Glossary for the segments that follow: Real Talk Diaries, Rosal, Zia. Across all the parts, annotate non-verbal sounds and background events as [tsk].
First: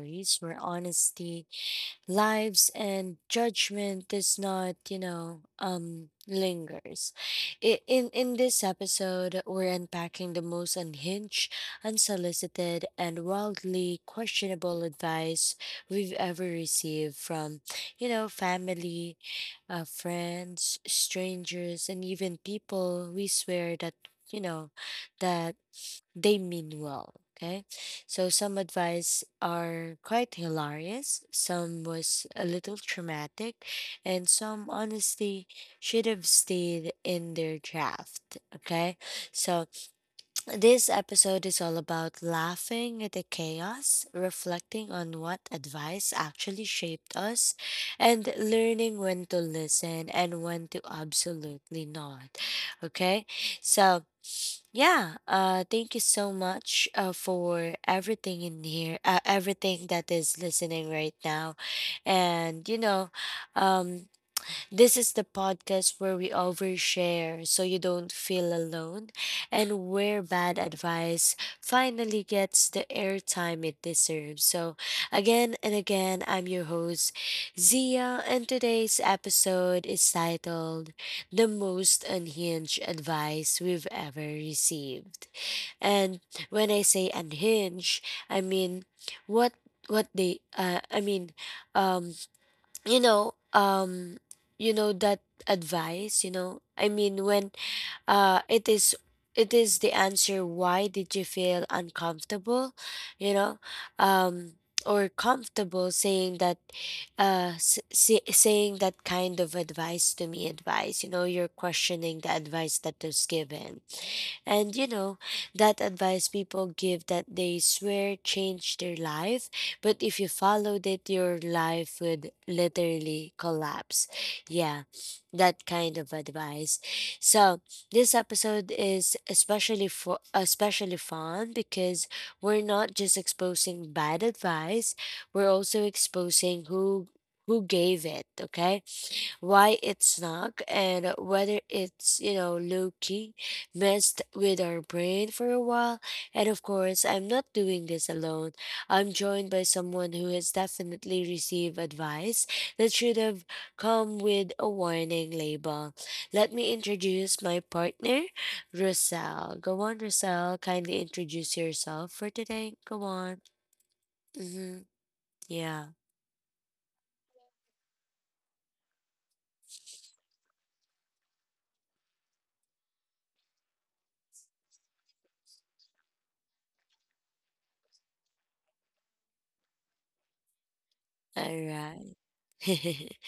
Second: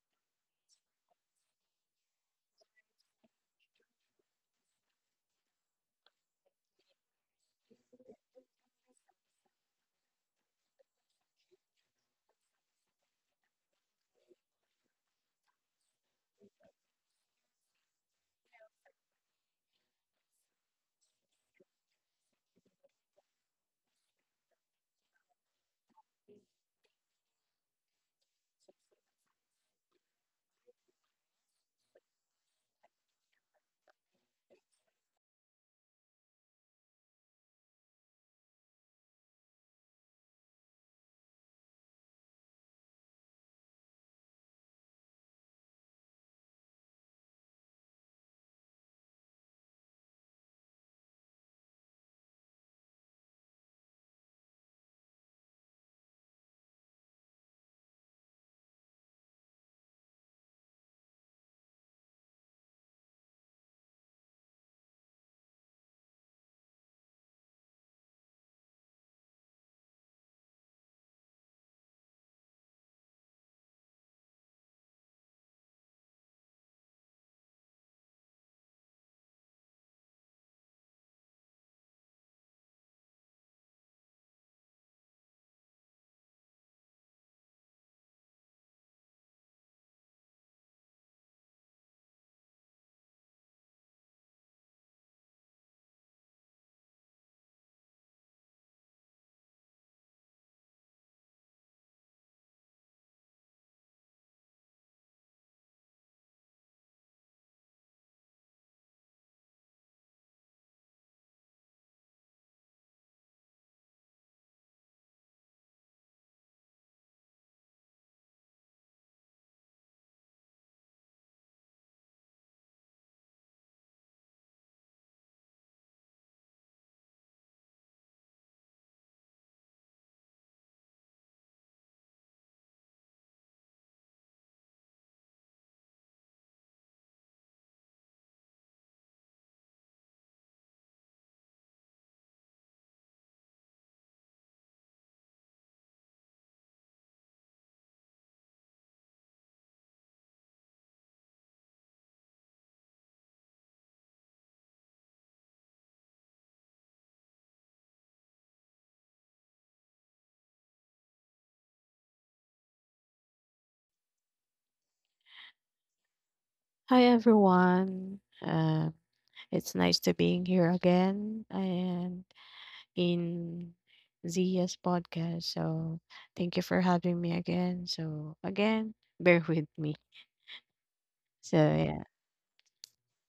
Diaries, where honesty, lives, and judgment does not, lingers. In this episode, we're unpacking the most unhinged, unsolicited, and wildly questionable advice we've ever received from, family, friends, strangers, and even people we swear that, you know, that they mean well. Okay. So some advice are quite hilarious, some was a little traumatic, and some honestly should have stayed in their draft. Okay. So this episode is all about laughing at the chaos, reflecting on what advice actually shaped us, and learning when to listen and when to absolutely not. Okay. So yeah, thank you so much for everything in here, everything that is listening right now. And, um, this is the podcast where we overshare so you don't feel alone and where bad advice finally gets the airtime it deserves. So, again and again, I'm your host, Zia, and today's episode is titled The Most Unhinged Advice We've Ever Received. And when I say unhinged, I mean what what they I mean um you know um that advice, you know I mean when uh it is it is the answer. Why did you feel uncomfortable, you know um or comfortable saying that? Saying that kind of advice to me, advice, you know, you're questioning the advice that is given. And you know, that advice people give that they swear changed their life, but if you followed it, your life would literally collapse. Yeah, that kind of advice. So this episode is especially fun because we're not just exposing bad advice, we're also exposing who gave it, okay? Why it's snuck and whether it's, you know, low key, messed with our brain for a while. And of course, I'm not doing this alone. I'm joined by someone who has definitely received advice that should have come with a warning label. Let me introduce my partner, Rosal. Go on, Rosal. Kindly introduce yourself for today. Go on. Mm-hmm. Yeah. Hi everyone. Uh, it's nice to being here again and in Zia's podcast. So thank you for having me again. So again, bear with me. All So right. [laughs]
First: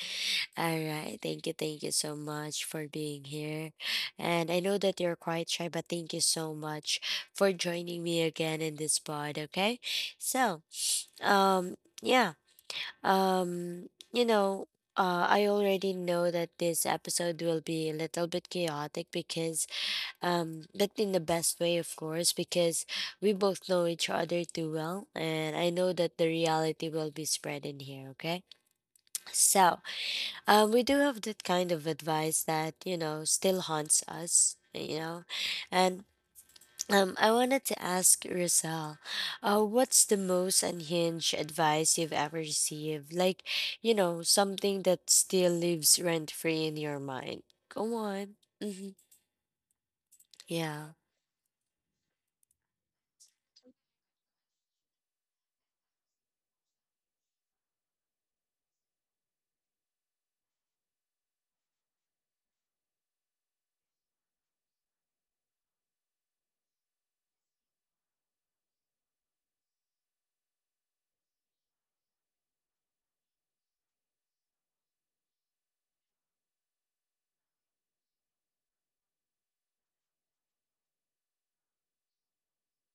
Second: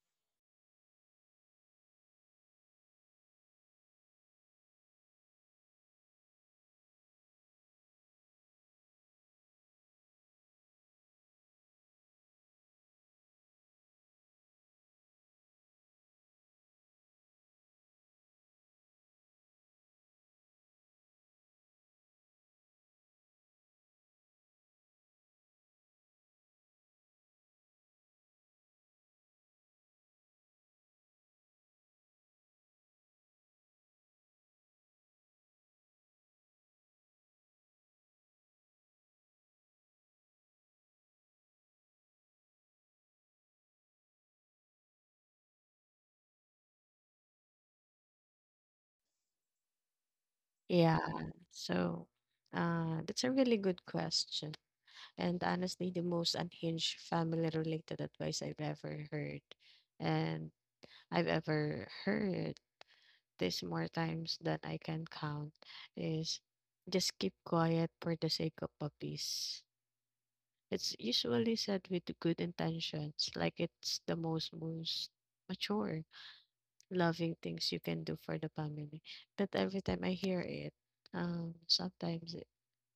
All right. Thank you. Thank you so much for being here. And I know that you're quite shy, but thank you so much for joining me again in this pod. Okay. So, um, yeah. Um, you know, I already know that this episode will be a little bit chaotic because, but in the best way, of course, because we both know each other too well. And I know that the reality will be spread in here. Okay. So, we do have that kind of advice that, you know, still haunts us, you know. And I wanted to ask Rizal, what's the most unhinged advice you've ever received? Like, you know, something that still lives rent free in your mind. Go on. Yeah. yeah. So that's a really good question, and honestly, the most unhinged family-related advice I've ever heard, and I've ever heard. this more times than I can count is just keep quiet for the sake of a peace. It's usually said with good intentions, like it's the most mature, loving things you can do for the family. But every time I hear it, sometimes it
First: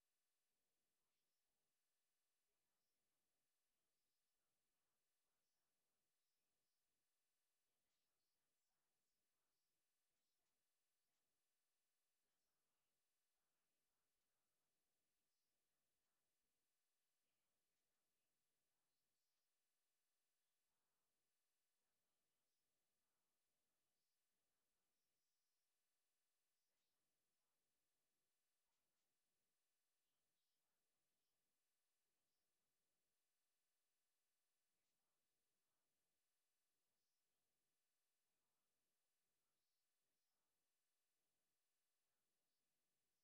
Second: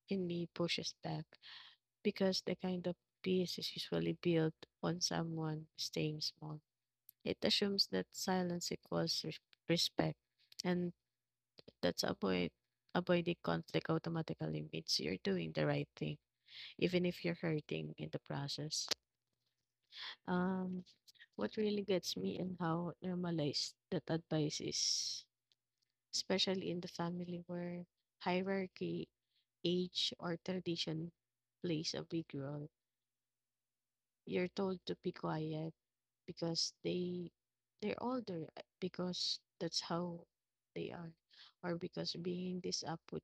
in me pushes back because the kind of peace is usually built on someone staying small. It assumes that silence equals respect and That's avoid avoiding conflict automatically means you're doing the right thing, even if you're hurting in the process. Um, what really gets me and how normalized that advice is, especially in the family where hierarchy, age, or tradition plays a big role. You're told to be quiet because they're older because that's how they are, or because being this up would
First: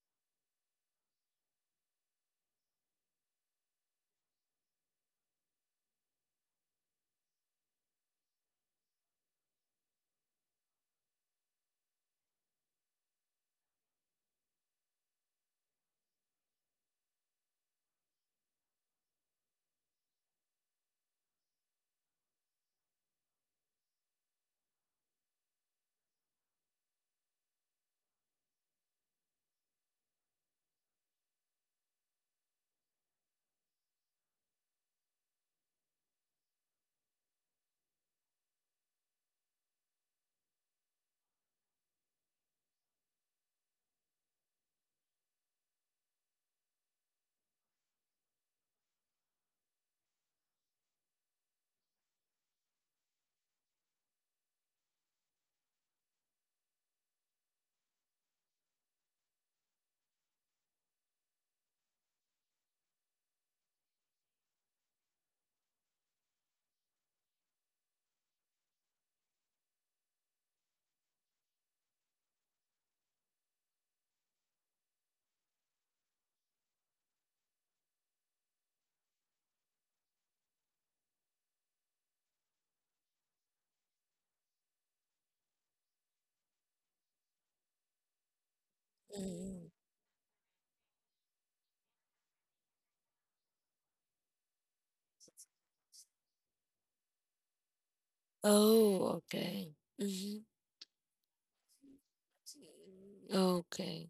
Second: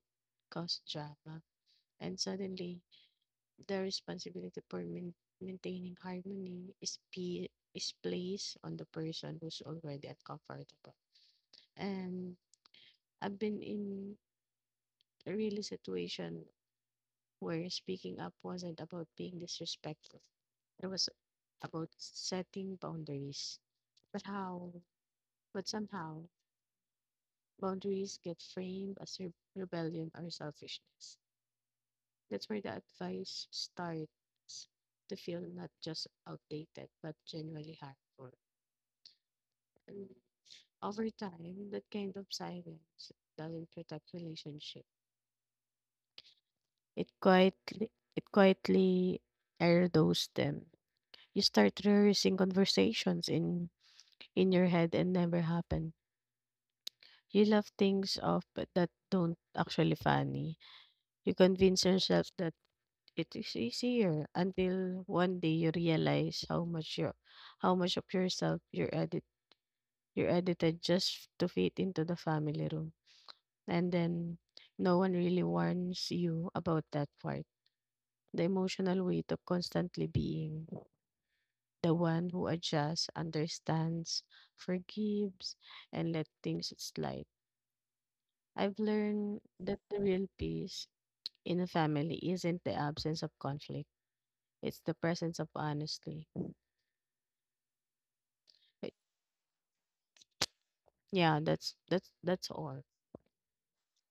cause drama. And suddenly the responsibility for maintaining harmony is, is placed on the person who's already uncomfortable. And I've been in a really situation where speaking up wasn't about being disrespectful. It was about setting boundaries. But how? But somehow, boundaries get framed as rebellion or selfishness. That's where the advice starts to feel not just outdated, but genuinely harmful. And over time, that kind of silence doesn't protect relationship. It quietly it quietly erodes them. You start rehearsing conversations in your head and never happen. You laugh things off but that don't actually funny. You convince yourself that it is easier until one day you realize how much of yourself you're edited just to fit into the family room, and then no one really warns you about that part. The emotional weight of constantly being the one who adjusts, understands, forgives, and let things slide. I've learned Mhm. that the real peace in a family isn't the absence of conflict. It's the presence of honesty. Oh, okay. Yeah, that's all. Okay.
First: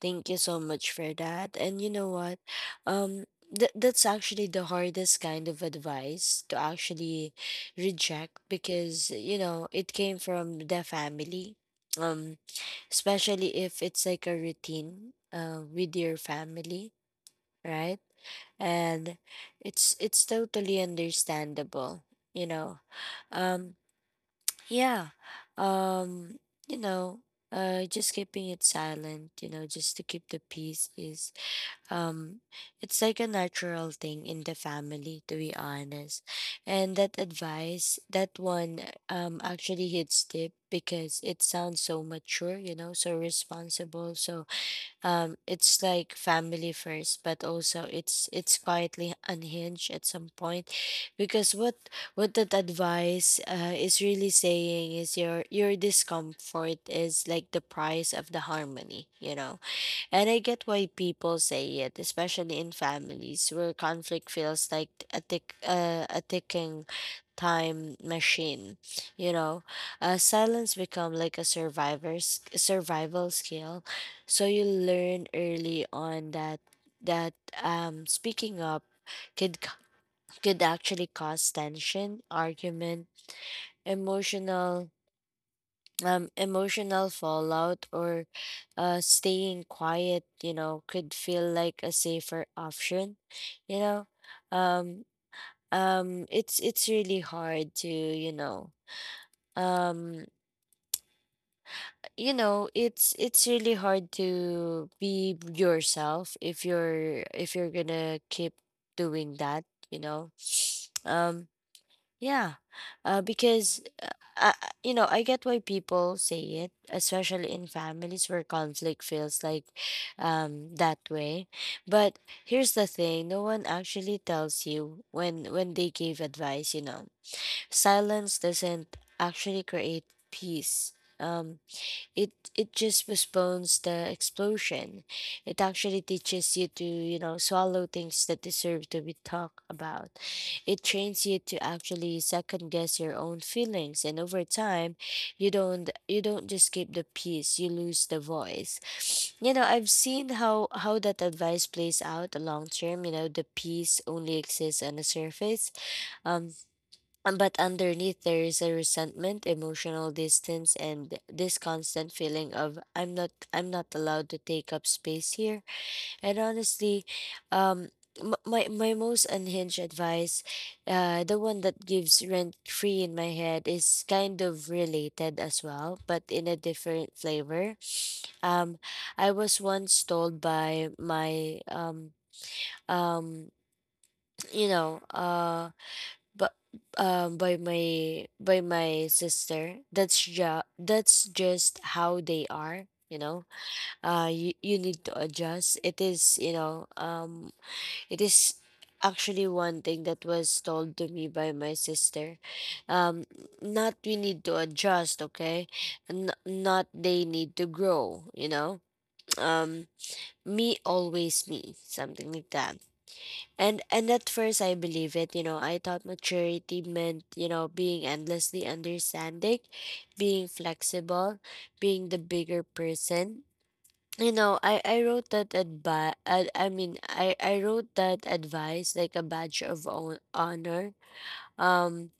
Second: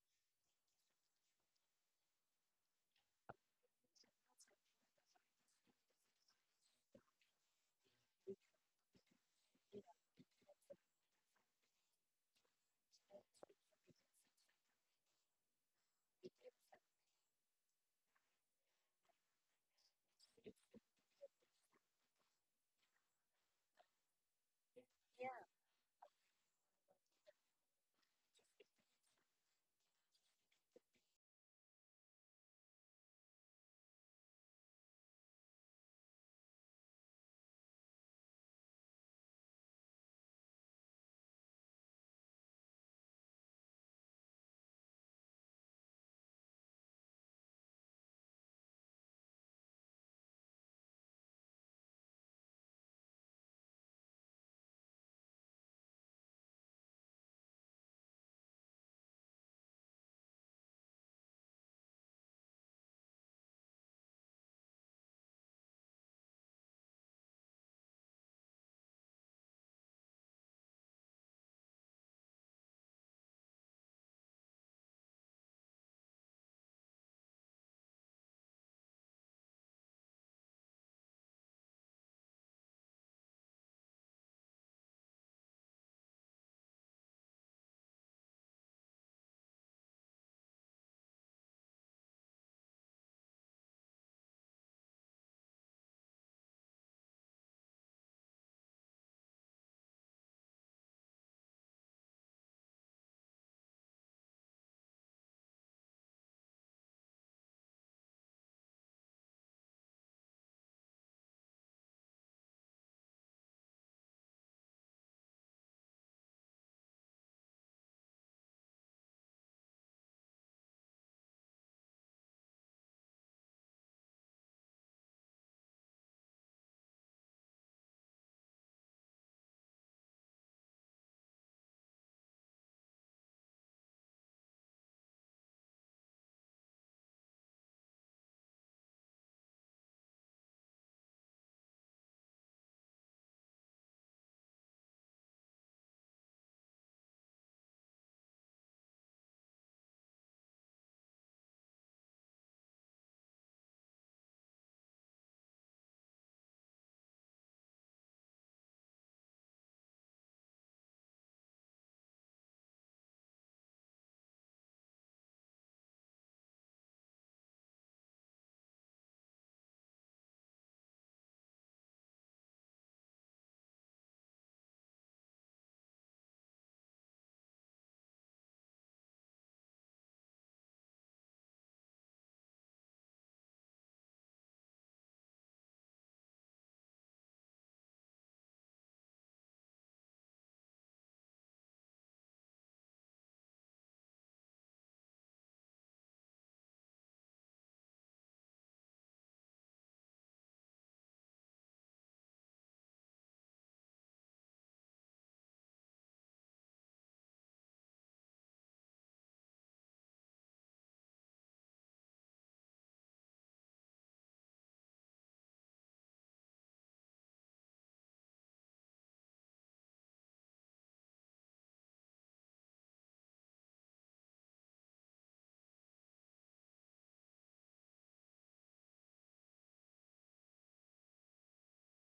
Thank you so much for that. And you know what? Um that's actually the hardest kind of advice to actually reject because you know, it came from the family. Um Especially if it's like a routine with your family, right? And it's totally understandable, you know. um. Yeah. Um, you know, just keeping it silent, you know, just to keep the peace is um it's like a natural thing in the family to be honest. And that advice, that one actually hits deep because it sounds so mature, you know, so responsible, so it's like family first, but also it's quietly unhinged at some point because what that advice is really saying is your discomfort is like the price of the harmony, you know. And I get why people say it, especially in families where conflict feels like a ticking time machine. You know, silence become like a survivor's survival skill. So you learn early on that speaking up could c- could actually cause tension, argument, emotional emotional fallout, or staying quiet, you know, could feel like a safer option, you know. Um, it's really hard to, you know, um, it's really hard to be yourself if you're gonna keep doing that, you know. [sniffs] Um, Yeah, uh, because uh, you know, I get why people say it, especially in families where conflict feels like that way. But here's the thing: no one actually tells you when they give advice. You know, silence doesn't actually create peace. Um, it it just postpones the explosion. It actually teaches you to, you know, swallow things that deserve to be talked about. It trains you to actually second guess your own feelings, and over time you don't, just keep the peace, you lose the voice. [sniffs] You know, I've seen how that advice plays out the long term, you know, the peace only exists on the surface. Um But underneath, there is a resentment, emotional distance, and this constant feeling of I'm not, I'm not allowed to take up space here. And honestly, um, my most unhinged advice, the one that gives rent free in my head, is kind of related as well, but in a different flavor. Um, I was once told by my um you know but by my sister, that's just how they are, you know. You, you need to adjust, it is, you know. It is Actually, one thing that was told to me by my sister, um not we need to adjust, okay. Not they need to grow, you know. um Me always me, something like that. And at first I believe it, you know, I thought maturity meant, you know, being endlessly understanding, being flexible, being the bigger person. You know, I wrote that advice. I wrote that advice like a badge of honor. Um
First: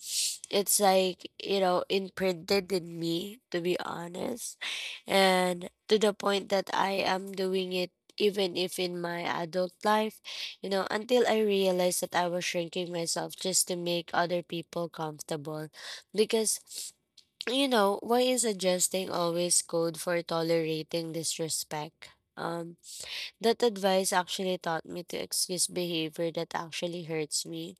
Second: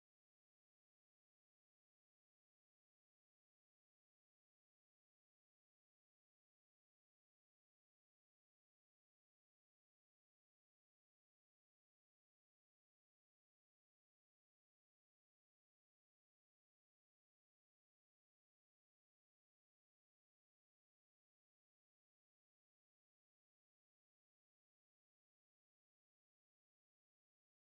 it's like, you know, imprinted in me to be honest, and to the point that I am doing it even if in my adult life, you know, until I realized that I was shrinking myself just to make other people comfortable. Because, you know, why is adjusting always code for tolerating disrespect? um that advice actually taught me to excuse behavior that actually hurts me.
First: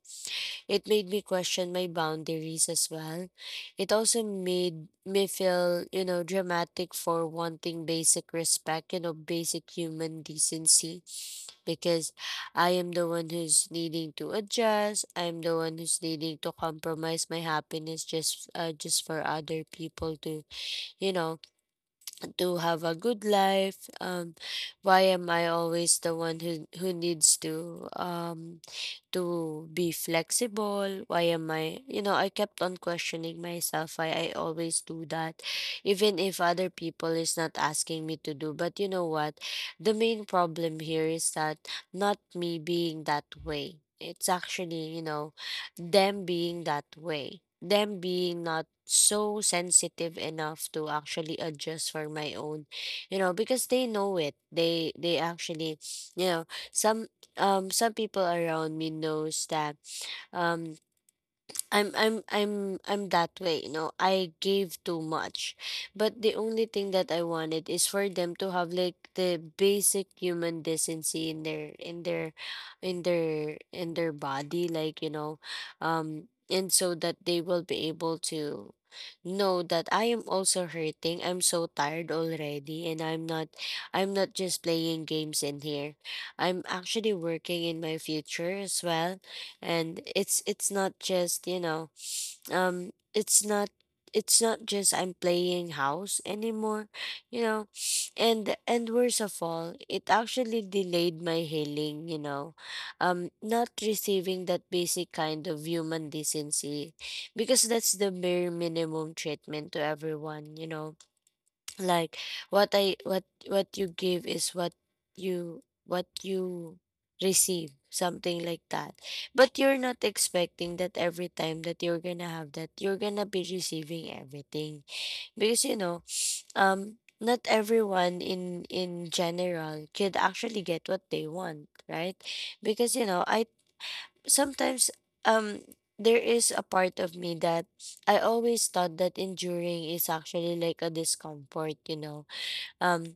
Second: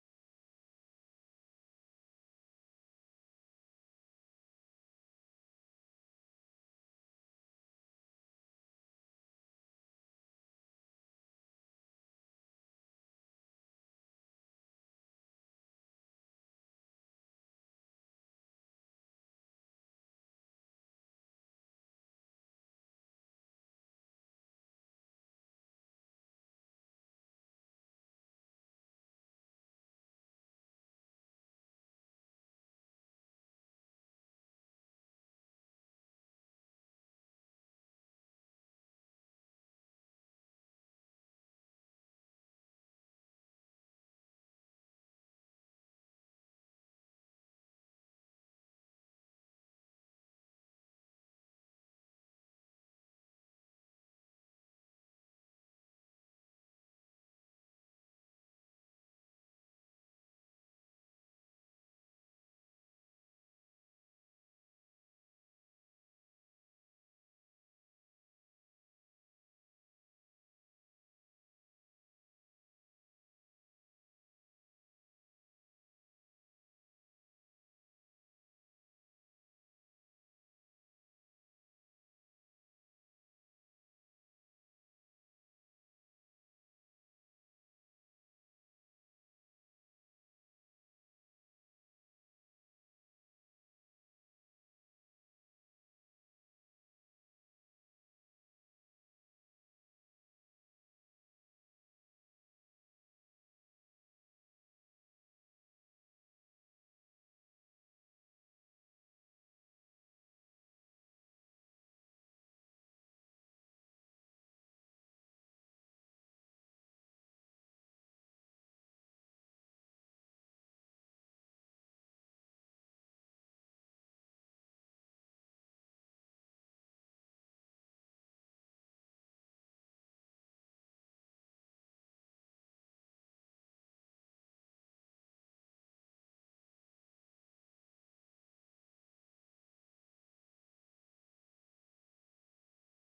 It made me question my boundaries as well. It also made me feel, you know, dramatic for wanting basic respect, you know, basic human decency, because I am the one who's needing to adjust. I'm the one who's needing to compromise my happiness just for other people to, you know, to have a good life. Why am I always the one who needs to be flexible? Why am I, you know, I kept on questioning myself why I always do that, even if other people is not asking me to do. But you know what, the main problem here is that not me being that way, it's actually, you know, them being that way, them being not so sensitive enough to actually adjust for my own, you know, because they know it. They actually, you know, some some people around me knows that um I'm that way, you know. I gave too much. But the only thing that I wanted is for them to have like the basic human decency in their, in their body, like, you know, and so that they will be able to know that I am also hurting. I'm so tired already, and I'm not, I'm not just playing games in here. I'm actually working in my future as well, and it's not just, you know, it's not, it's not just I'm playing house anymore, you know. And worst of all, it actually delayed my healing, you know. Not receiving that basic kind of human decency, because that's the bare minimum treatment to everyone, you know. Like, what you give is what you receive, something like that. But you're not expecting that every time that you're gonna have that, you're gonna be receiving everything. Because, you know, not everyone in general could actually get what they want, right? Because, you know, I sometimes, um there is a part of me that I always thought that enduring is actually like a discomfort, you know, um,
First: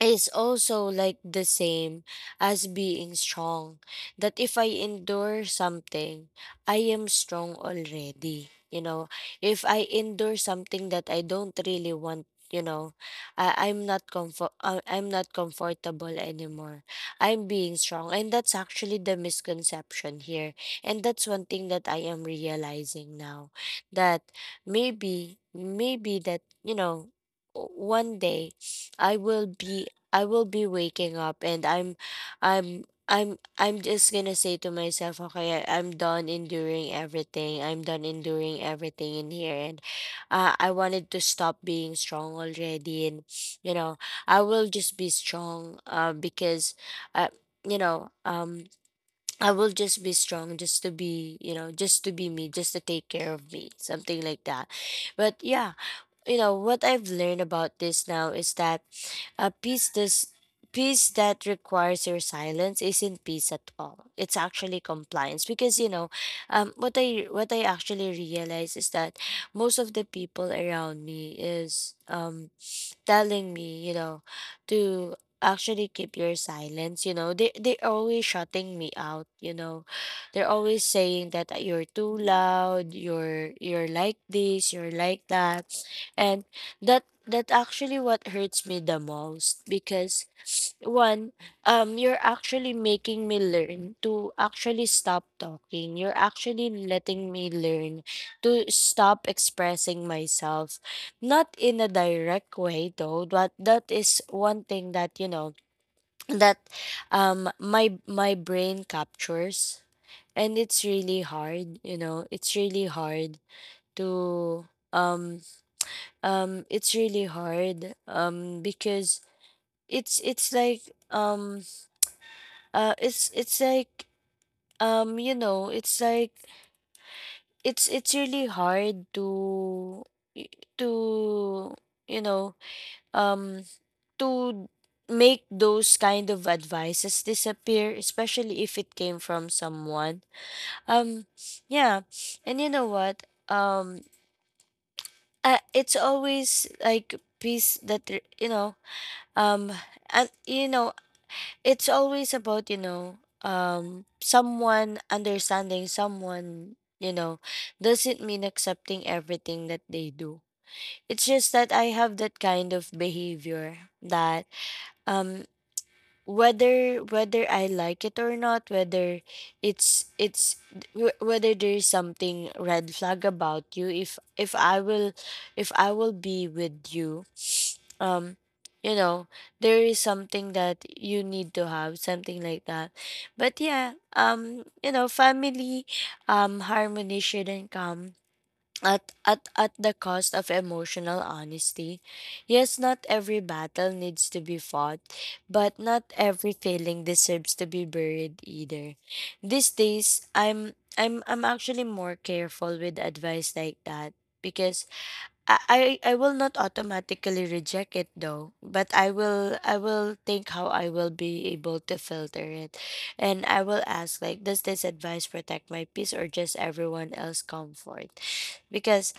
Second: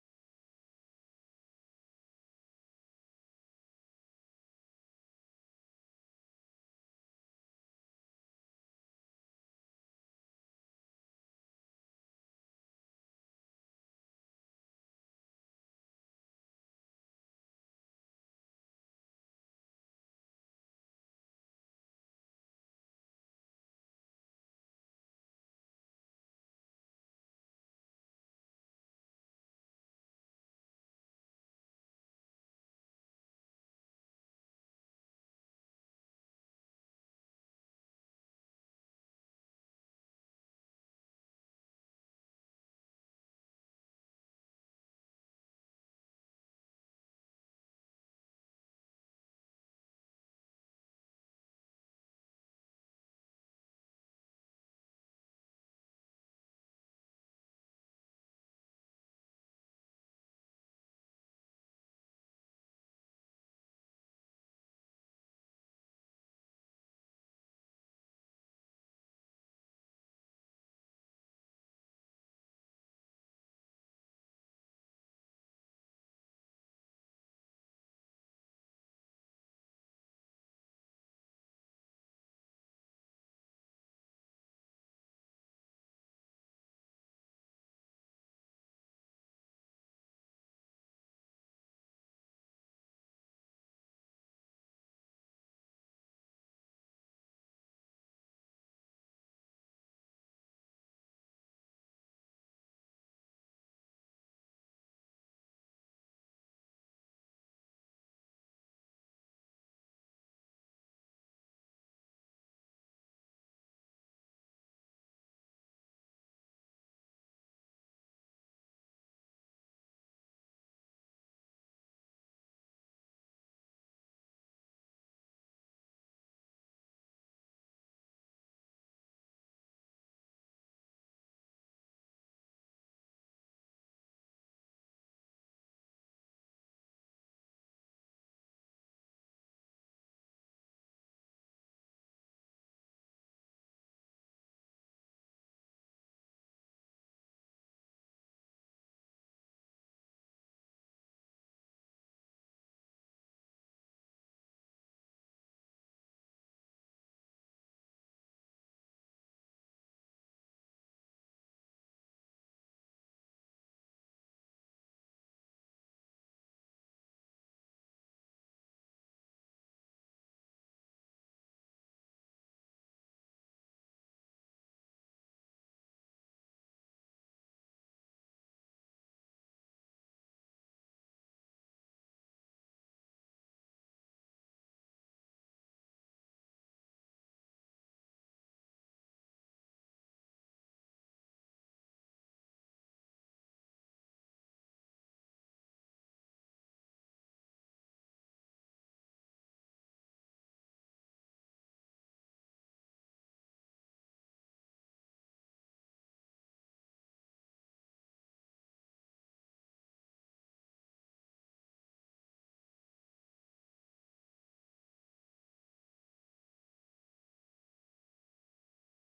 is also like the same as being strong. That if I endure something, I am strong already. You know, if I endure something that I don't really want, you know, I'm not comfortable anymore. I'm being strong, and that's actually the misconception here. And that's one thing that I am realizing now, that maybe that you know, one day I will be I will be waking up and I'm just gonna say to myself, okay, I'm done enduring everything. I'm done enduring everything in here, and I wanted to stop being strong already. And you know, I will just be strong, because, uh, you know, um, I will just be strong, just to be, you know, just to be me, just to take care of me, something like that. But yeah, you know what I've learned about this now is that a peace does peace that requires your silence isn't peace at all. It's actually compliance because you know, what I actually realize is that most of the people around me is telling me, you know, to actually keep your silence, you know. They always shutting me out, you know. They're always saying that you're too loud, you're like this, you're like that. And that actually what hurts me the most because one you're actually making me learn to actually stop talking, you're actually letting me learn to stop expressing myself, not in a direct way though, but that is one thing that, you know, [tsk] that my brain captures. And it's really hard, you know, it's really hard to um it's really hard because it's it's like um it's like you know, it's like it's really hard to to you know um to make those kind of advices disappear, especially if it came from someone. um yeah. And you know what, um it's always like peace that r- you know um and you know it's always about, you know, someone understanding someone, you know, doesn't mean accepting everything that they do. It's just that I have that kind of behavior that, um whether I like it or not, whether it's it's whether there is something red flag about you. If I will if I will be with you, um, you know, there is something that you need to have, something like that. But yeah, you know, family harmony shouldn't come at the cost of emotional honesty. Yes, not every battle needs to be fought, but not every feeling deserves to be buried either. These days, I'm actually more careful with advice like that, because I I will not automatically reject it though, but I will think how I will be able to filter it, and I will ask like, does this advice protect my peace or just everyone else comfort? Because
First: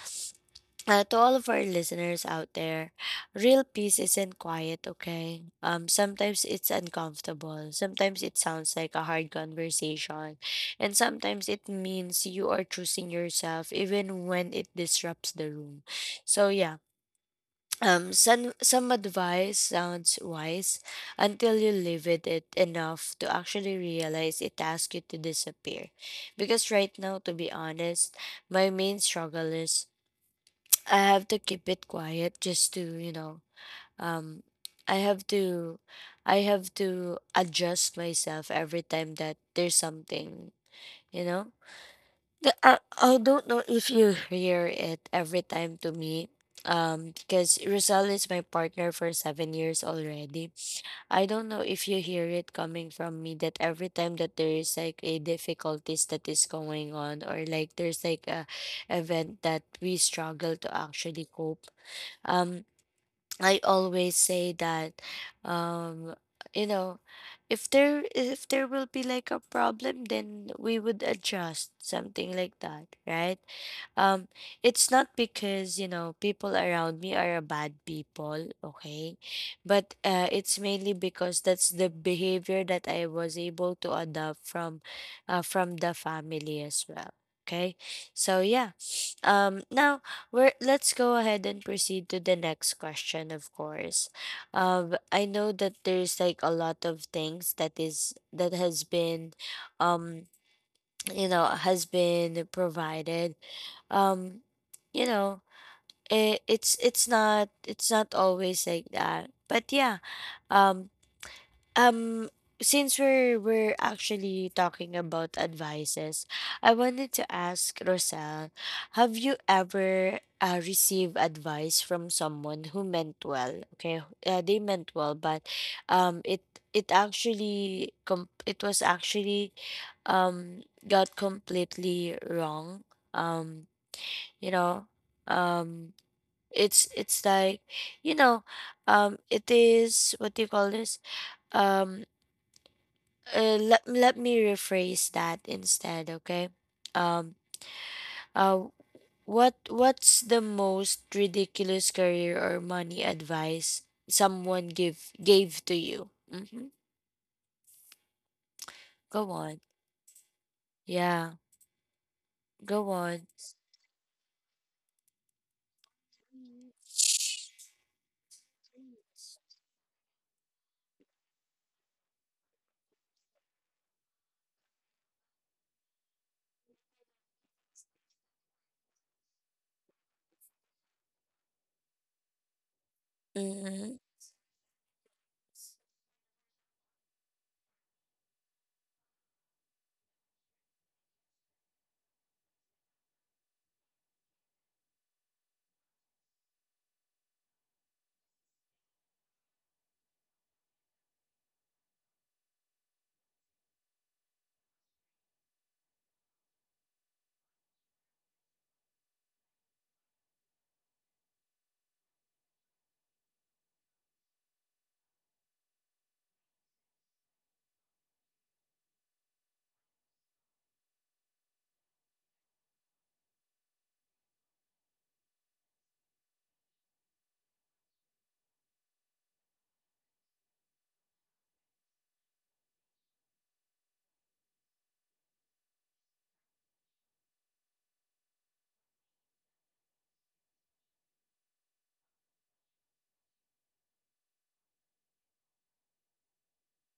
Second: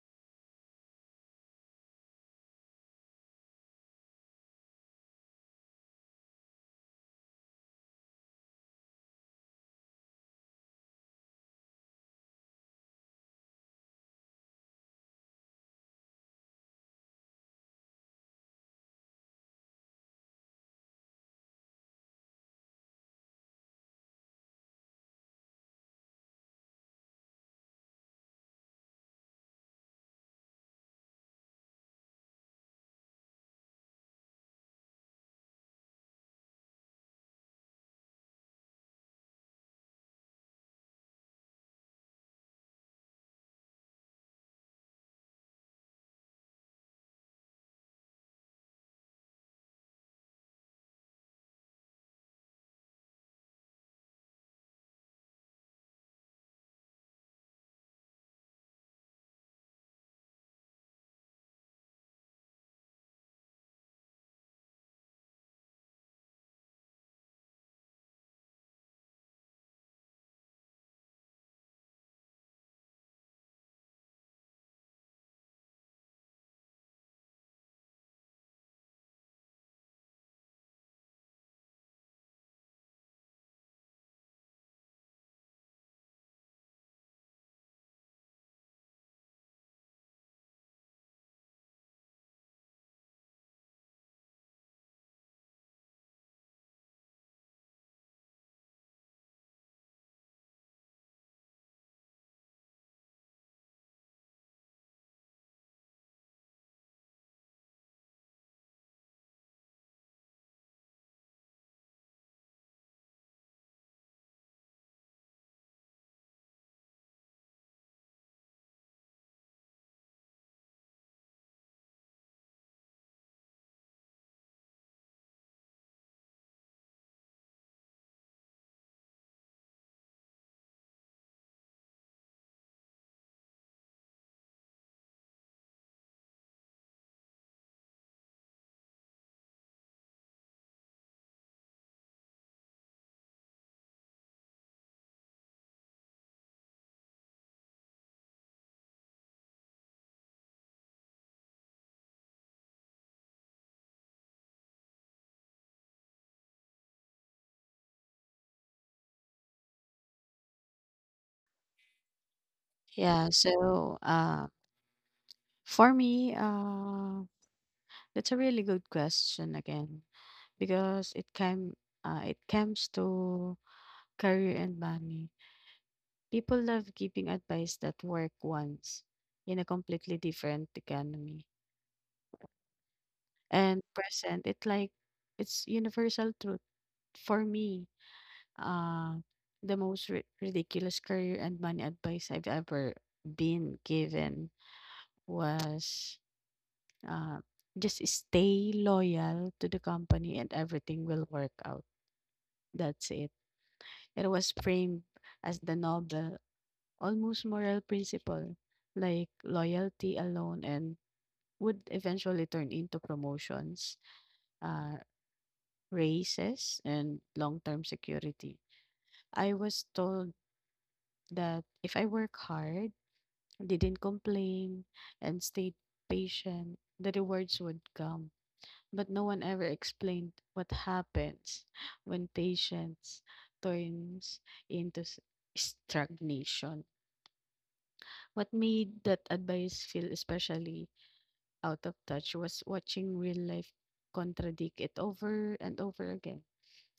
to all of our listeners out there, real peace isn't quiet, okay? Sometimes it's uncomfortable. Sometimes it sounds like a hard conversation. And sometimes it means you are choosing yourself even when it disrupts the room. So, yeah. Some advice sounds wise until you live with it enough to actually realize it asks you to disappear. Because right now, to be honest, my main struggle is I have to keep it quiet just to, you know, um I have to I have to adjust myself every time that there's something, you know. I don't know if you hear it every time to me. Because Rosal is my partner for 7 years already. I don't know if you hear it coming from me that every time that there is like a difficulties that is going on, or like there's like a event that we struggle to actually cope, um, I always say that, um, you know, if there will be like a problem, then we would adjust, something like that, right? um it's not because, you know, people around me are a bad people, okay? But it's mainly because that's the behavior that I was able to adopt from, from the family as well. Okay, so yeah. Now, let's go ahead and proceed to the next question, of course. I know that there's like a lot of things that is that has been, um, you know, has been provided. Um, you know, it, it's not always like that, but yeah, um, um, since we're actually talking about advices, I wanted to ask Rosal, have you ever received advice from someone who meant well? Okay, they meant well, but it it was actually um got completely wrong. Um, you know, um, it's like, you know, it is what do you call this? Um Let me rephrase that instead, okay? Um, uh, what what's the most ridiculous career or money advice someone give gave to you? Mm-hmm. Go on. Yeah, go on. Yeah, so for me, that's a really good question again. Because it comes to career and money. People love giving advice that work once in a completely different economy and Mm-hmm. present. It like it's universal truth for me. Uh, the most ridiculous career and money advice I've ever been given was uh, just stay loyal to the company and everything will work out. That's it. It was framed as the noble. Almost moral principle, like loyalty alone and would eventually turn into promotions, uh, raises, and long-term security. I was told that if I work hard, didn't complain, and stayed patient, the rewards would come. But no one ever explained what happens when patience turns into stagnation. What made that advice feel especially out of touch was watching real life contradict it over and over again.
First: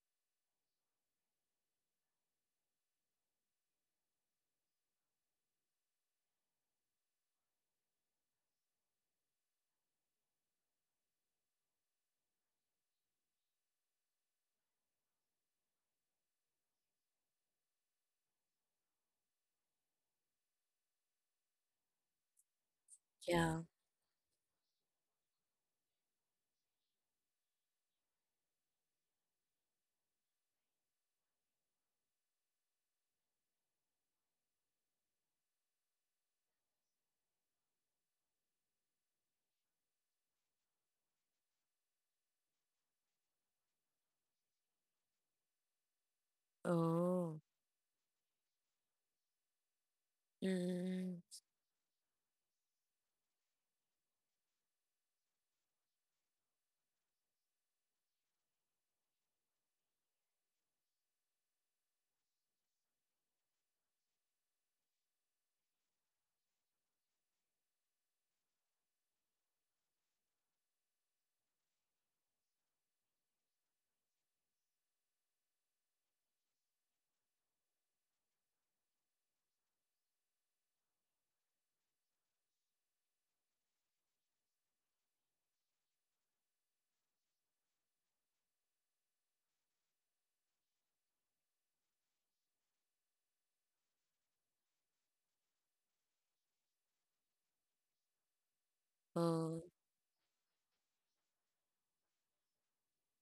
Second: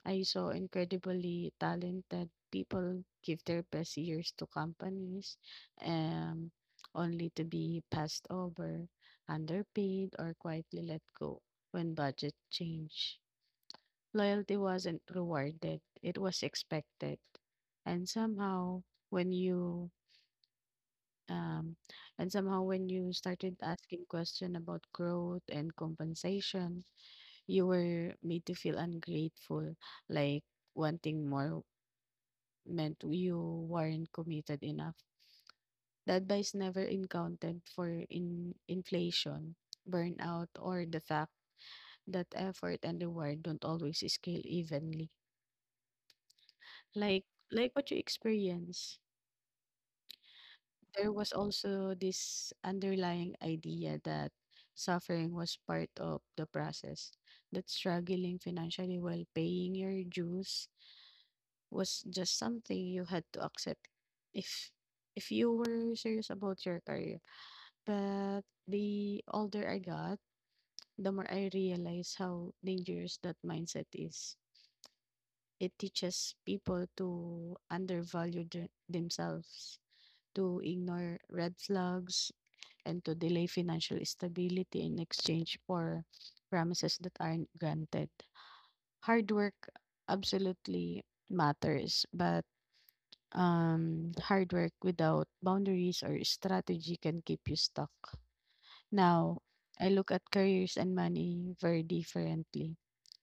I saw incredibly talented people give their best years to companies um, only to be passed over, underpaid, or quietly let go when budget changed. Loyalty wasn't rewarded, it was expected. And somehow, when you Um, and somehow when you started Yeah. asking question about growth and compensation, you were made to feel ungrateful, like wanting more meant you weren't committed enough. The advice never encountered for in inflation, burnout, or the fact that effort and reward don't always scale evenly. Like Oh. like what you experience. There Mm-hmm. was also this underlying idea that suffering was part of the process, that struggling financially while paying your dues was just something you had to accept if if you were serious about your career. But the older I got, the more I realized how dangerous that mindset is. It teaches people to undervalue themselves, to ignore red flags, and to delay financial stability in exchange for promises that aren't granted. Hard work absolutely matters, but hard work without boundaries or strategy can keep you stuck. Now, Oh. I look at careers and money very differently.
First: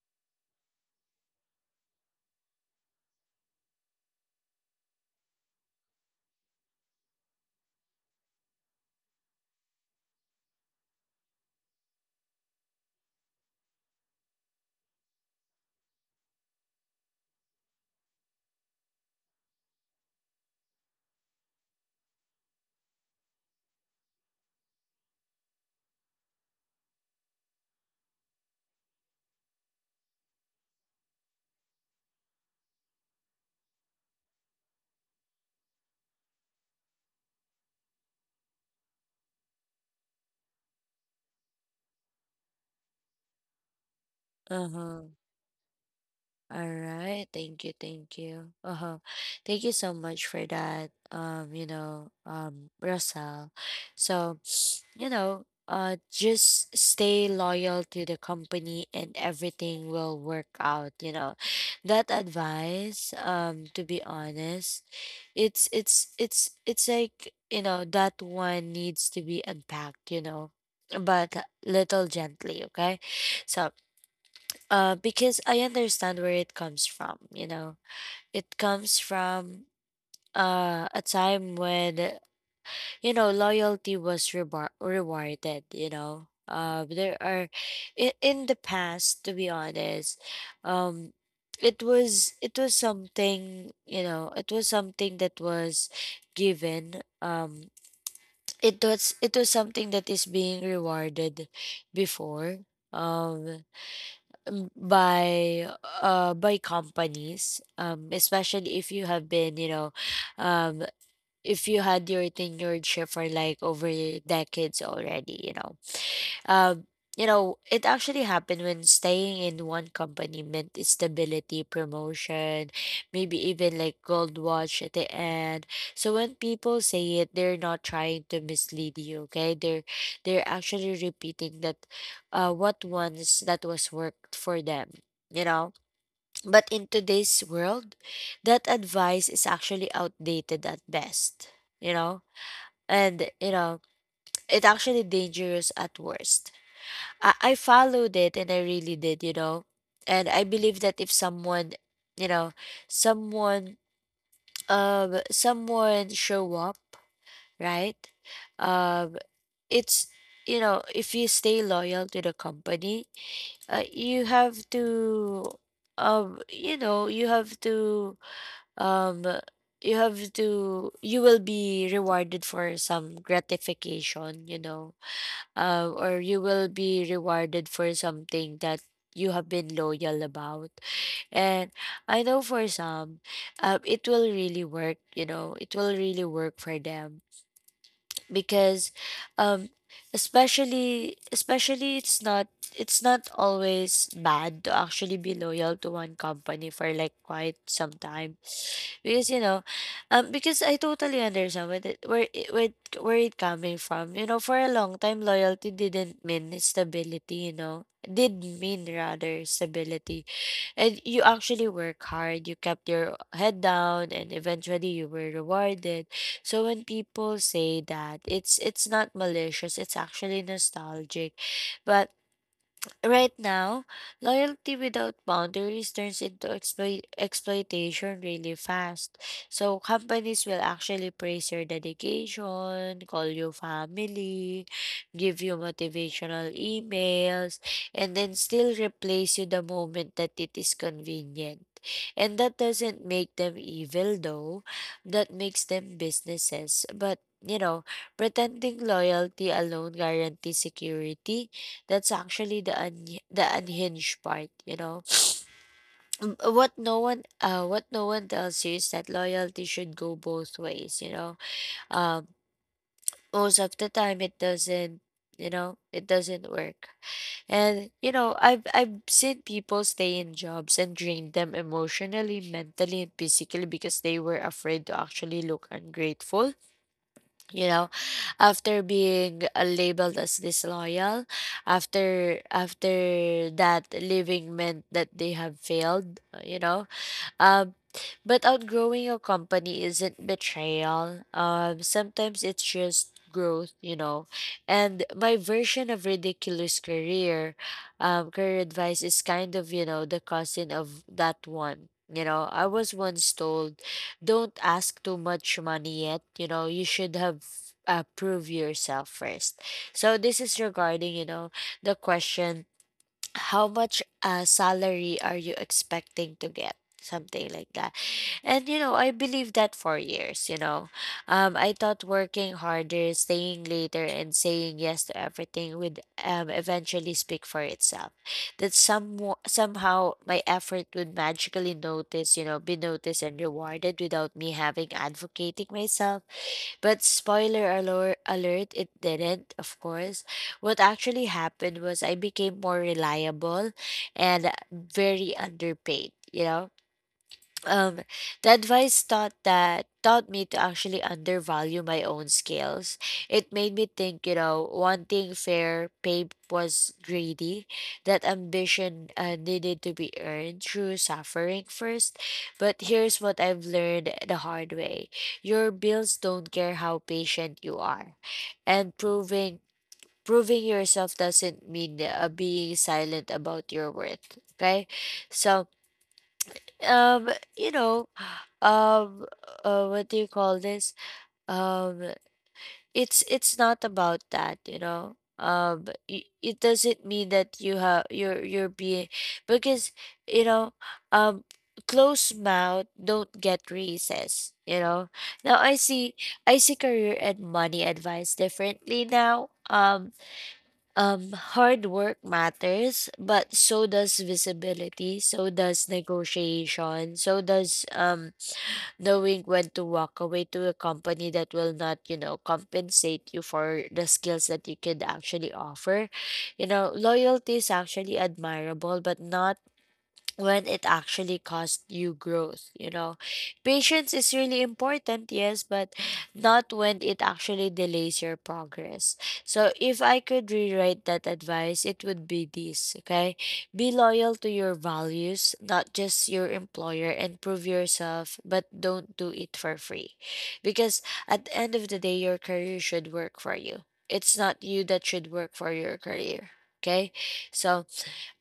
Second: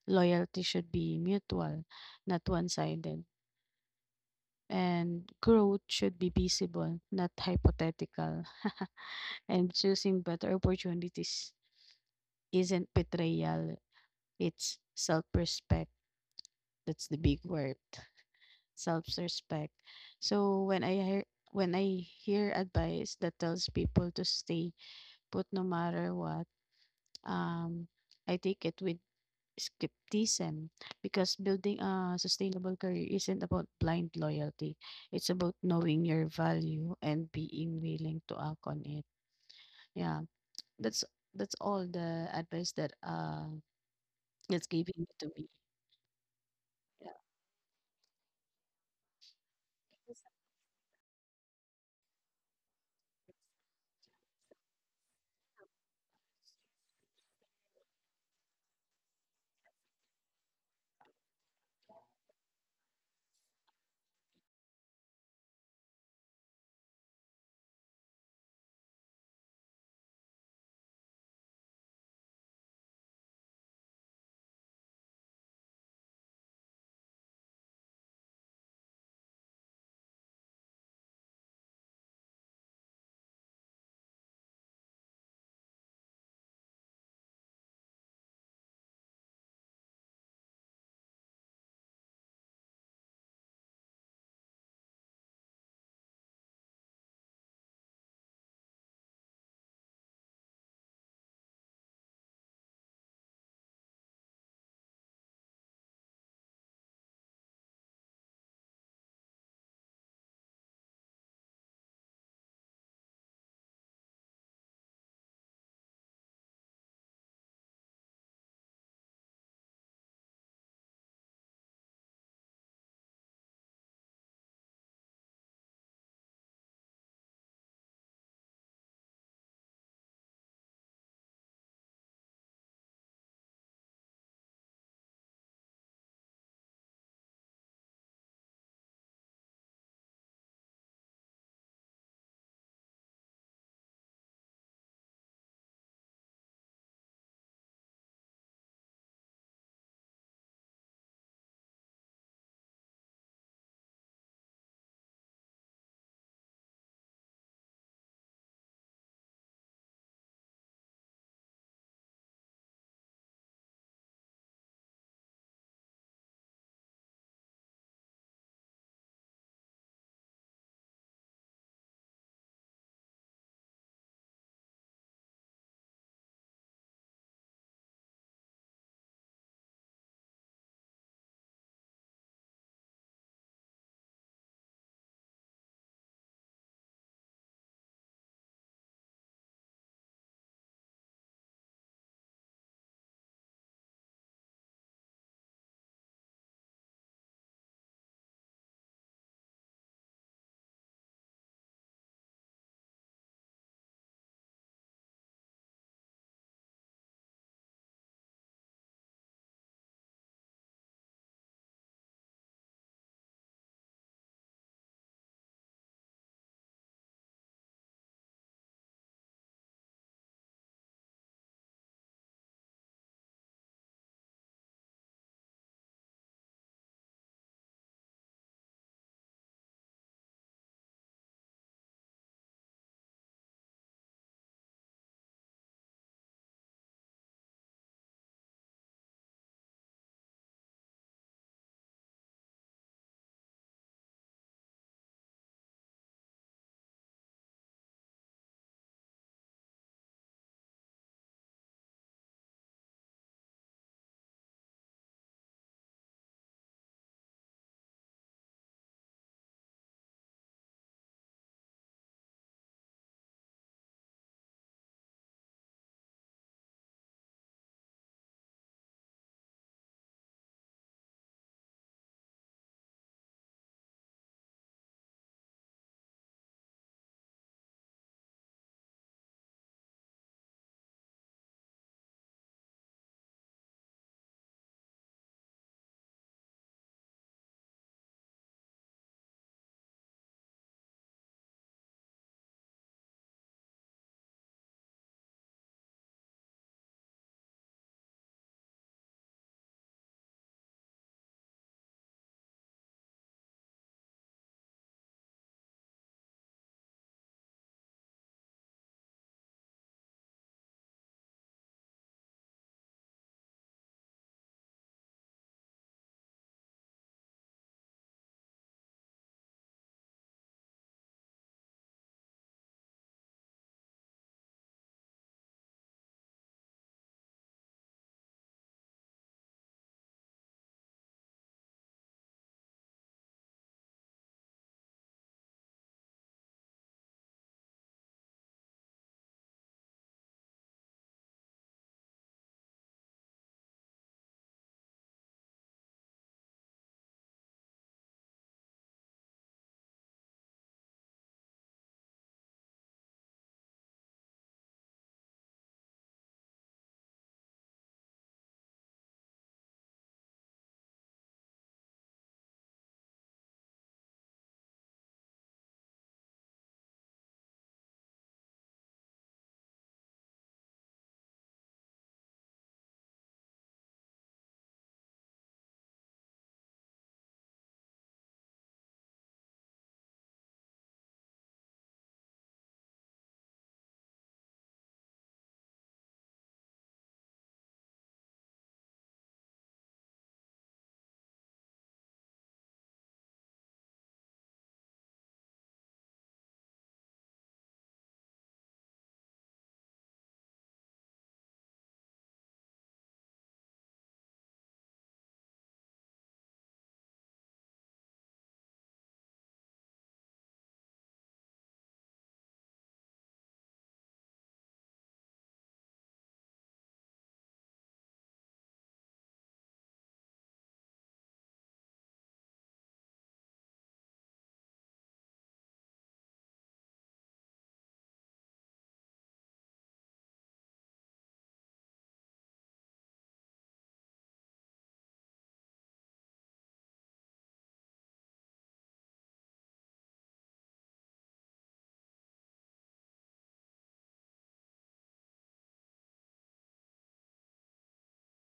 Loyalty should be mutual, not one sided. And growth should be visible, not hypothetical. And choosing better opportunities isn't betrayal, it's self-respect. That's the big word. Self-respect. So when I hear advice that tells people to stay put no matter what, um, I take it with skepticism because building a sustainable career isn't about blind loyalty. It's about knowing your value and being willing to act on it. Yeah, that's that's all the advice that that's Uh huh. given to me. All Yeah. right. Thank you. Thank you. Uh-huh. Thank you so much for that. You know, Russell. So, you know, just stay loyal to the company and everything will work out, you know. That advice, to be honest, it's like, you know, that one needs to be unpacked, you know, but little gently, okay? So because I understand where it comes from. You know, it comes from a time when, you know, loyalty was rebar rewarded. You know, there are in the past, to be honest, um, it was something, you know, it was something that was given. It was something that is being rewarded before. Um, um, by by companies, especially if you have been, you know, um if you had your tenured ship for like over decades already, you know. um, you know, it actually happened when staying in one company meant stability, promotion, maybe even like gold watch at the end. So when people say it, they're not trying to mislead you, okay? They're actually repeating that what once that was worked for them, you know? But in today's world, that advice is actually outdated at best, you know? And you know, it's actually dangerous at worst. I followed it and I really did, you know. And I believe that if someone, you know, someone someone show up, right? Um it's, you know, if you stay loyal to the company, you have to um you know, you have to um you have to, you will be rewarded for some gratification, you know, or you will be rewarded for something that you have been loyal about. And I know for some, it will really work, you know, it will really work for them because um especially, it's not always bad to actually be loyal to one company for like quite some time, because you know, because I totally understand with it where where it coming from. You know, for a long time loyalty didn't mean stability, you know, did mean rather stability, and you actually work hard, you kept your head down, and eventually you were rewarded. So when people say that, it's not malicious, it's actually nostalgic. But right now, loyalty without boundaries turns into exploitation really fast. So, companies will actually praise your dedication, call you family, give you motivational emails, and then still replace you the moment that it is convenient. And that doesn't make them evil, though, that makes them businesses. But you know, pretending loyalty alone guarantees security, that's actually the the unhinged part, you know. Mm, what no one what no one tells you is that loyalty should go both ways, you know. Um most of the time it doesn't, you know, it doesn't work. And you know, I've seen people stay in jobs and drain them emotionally, mentally, and physically because they were afraid to actually look ungrateful, you know, after being labeled as disloyal, after that, leaving meant that they have failed, you know. um, but outgrowing your company isn't betrayal. Sometimes it's just growth, you know. And my version of ridiculous career, career advice is kind of, you know, the cousin of that one. You know, I was once told, don't ask too much money yet. You know, you should have prove yourself first. So this is regarding, you know, the question, how much salary are you expecting to get, something like that. And you know, I believed that for years, you know. I thought working harder, staying later, and saying yes to everything would eventually speak for itself, that some, somehow my effort would magically notice, you know, be noticed and rewarded without me having advocating myself. But spoiler alert, it didn't, of course. What actually happened was I became more reliable and very underpaid, you know? Um, the advice taught me to actually undervalue my own skills. It made me think, wanting fair pay was greedy, that ambition needed to be earned through suffering first. But here's what I've learned the hard way: your bills don't care how patient you are, and proving yourself doesn't mean being silent about your worth. Okay, so um you know um what do you call this? um it's not about that, it doesn't mean that you're being, because you know um closed mouth don't get raises, you know? Now I see I see career and money advice differently now. Hard work matters, but so does visibility, so does negotiation, so does, knowing when to walk away to a company that will not, you know, compensate you for the skills that you could actually offer. You know, loyalty is actually admirable, but not when it actually costs you growth, you know? Patience is really important, yes, but not when it actually delays your progress. So if I could rewrite that advice, it would be this. Okay, be loyal to your values, not just your employer, and prove yourself but don't do it for free, because at the end of the day your career should work for you. It's not you that should work for your career. Okay, so,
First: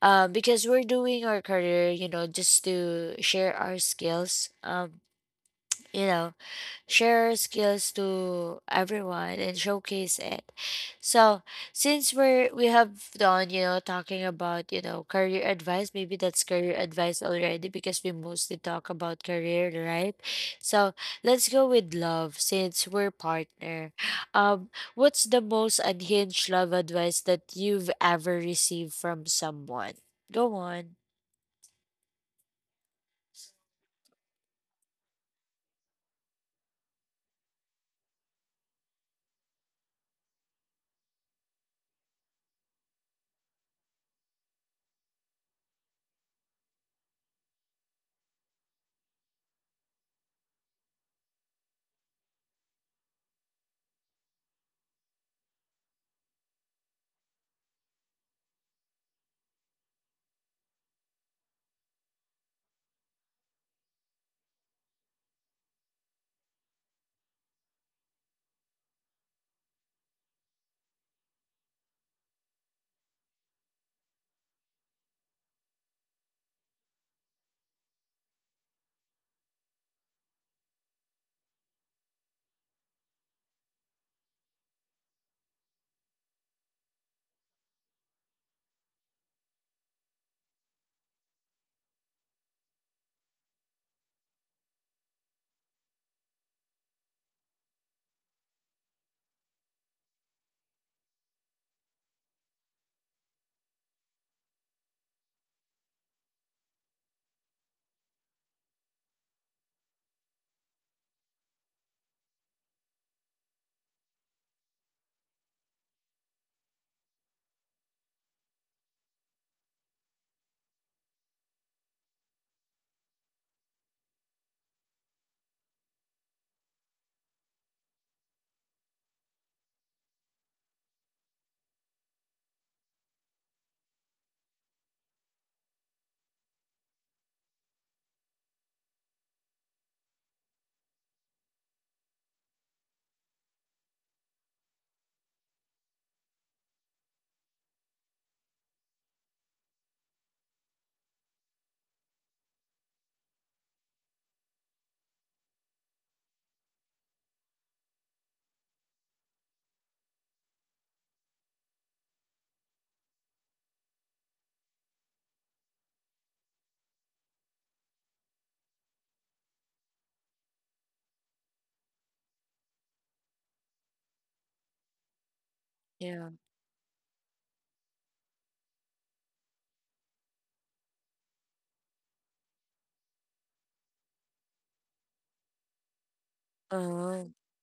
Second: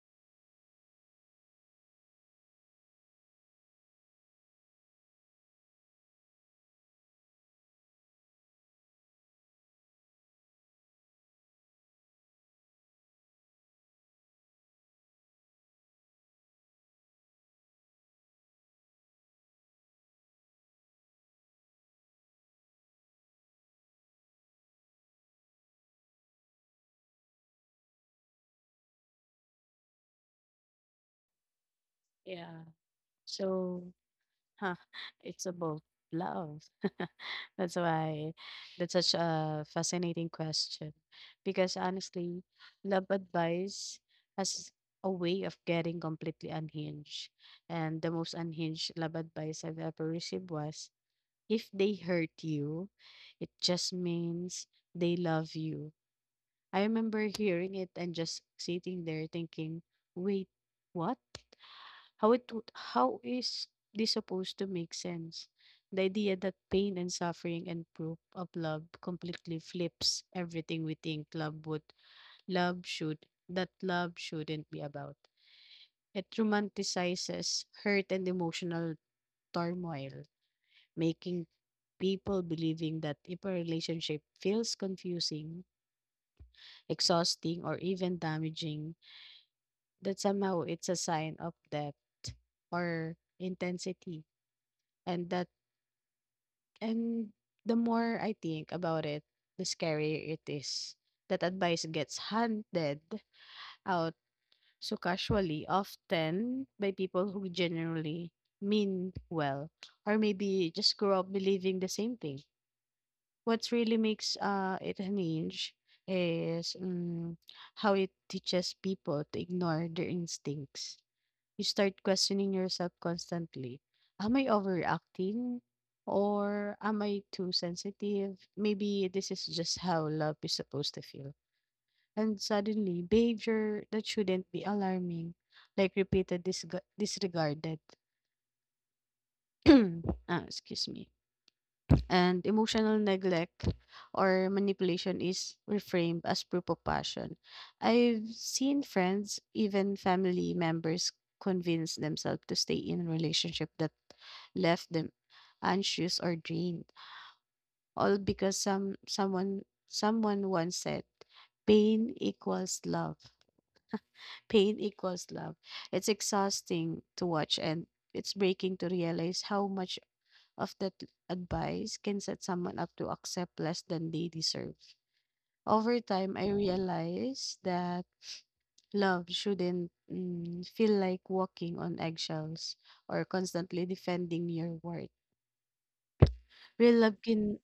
because we're doing our career, you know, just to share our skills. You know, Share skills to everyone and showcase it. So since we have done, you know, talking about, you know, career advice, maybe that's career advice already because we mostly talk about career, right? So let's go with love since we're partner. Um, what's the most unhinged love advice that you've ever received from someone? Go on. Yeah. So Huh, it's about love. [laughs] That's why that's such a fascinating question. Because honestly, love advice has a way of getting completely unhinged. And the most unhinged love advice I've ever received was if they hurt you, it just means they love you. I remember hearing it and just sitting there thinking, wait, what? How it would how is this supposed to make sense? The idea that pain and suffering and proof of love completely flips everything we think love should that love shouldn't be about. It romanticizes hurt and emotional turmoil, making people believing that if a relationship feels confusing, exhausting, or even damaging, that somehow it's a sign of depth or intensity and that And the more I think about it, the scarier it is. That advice gets handed out so casually, often by people who generally mean well, or maybe just grew up believing the same thing. What really makes it hinge is how it teaches people to ignore their instincts. You start questioning yourself constantly. Am I overacting? Or am I too sensitive? Maybe this is just how love is supposed to feel. And suddenly, behavior that shouldn't be alarming, like repeated disregarded, [clears throat] ah, excuse me, and emotional neglect or manipulation is reframed as proof of passion. I've seen friends, even family members, convince themselves to stay in a relationship that left them anxious or drained, all because someone once said, "Pain equals love. Pain equals love." It's exhausting to watch, and it's breaking to realize how much of that advice can set someone up to accept less than they deserve. Over Yeah. time, I realized that love shouldn't feel like walking on eggshells or constantly defending your worth. Real love Oh, can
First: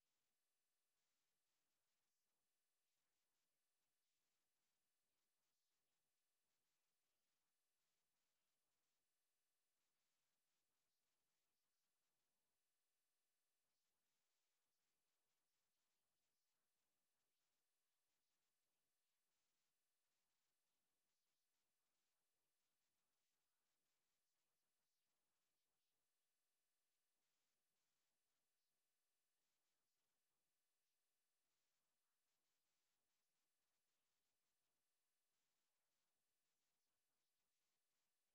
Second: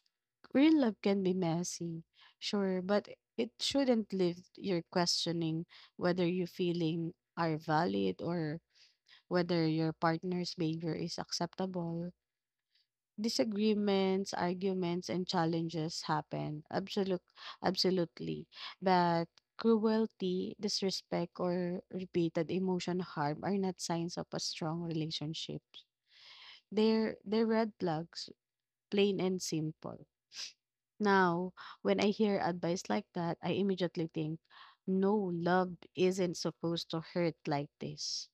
Real love can be messy, sure, but it shouldn't leave you questioning whether your feeling are valid or whether your partner's behavior is acceptable. Disagreements, arguments, and challenges happen. Absolutely. But cruelty, disrespect, or repeated emotion harm are not signs of a strong relationship. They're red flags, plain and simple. Now, when I hear advice like that, I immediately think, no, love isn't supposed to hurt like this.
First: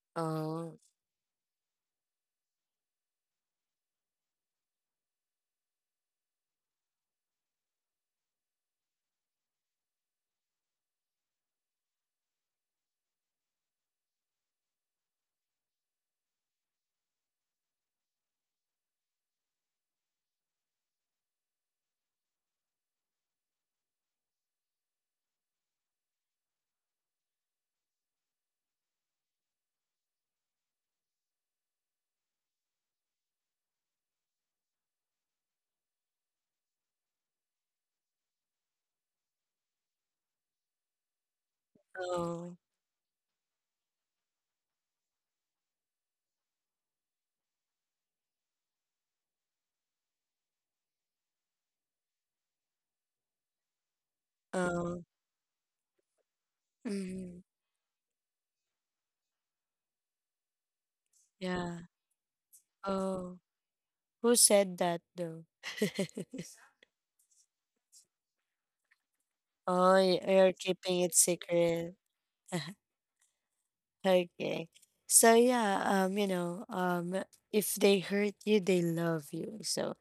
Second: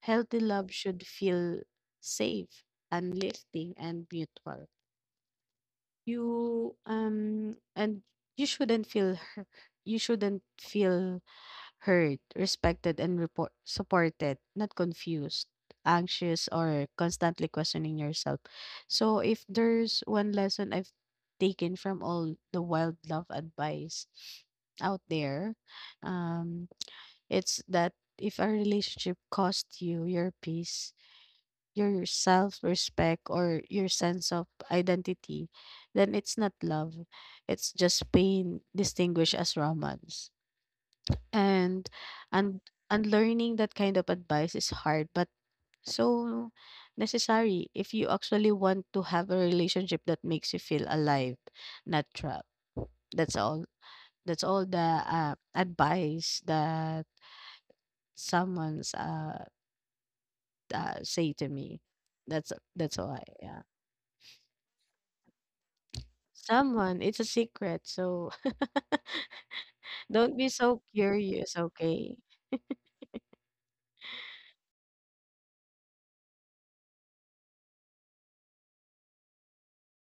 Healthy love oh, should feel safe, uplifting, and mutual. You and you shouldn't feel hurt. You shouldn't feel hurt, respected and report supported, not confused, anxious or constantly questioning yourself. So if there's one lesson I've taken from all the wild love advice out there, um it's that if a relationship cost you your peace, your self-respect or your sense of identity, then it's not love. It's just pain distinguished as romance. And oh, and unlearning that kind of advice is hard, but so necessary if you actually want to have a relationship that makes you feel alive, not trapped. That's all. That's all the oh. Advice that Mm-hmm. someone's say to Yeah. me. That's why. Oh, who said that though? [laughs] Someone, it's a secret, so [laughs] Oh, y- don't be you're so keeping it curious, secret. okay? [laughs] Okay. So yeah, if they hurt you, they love you. So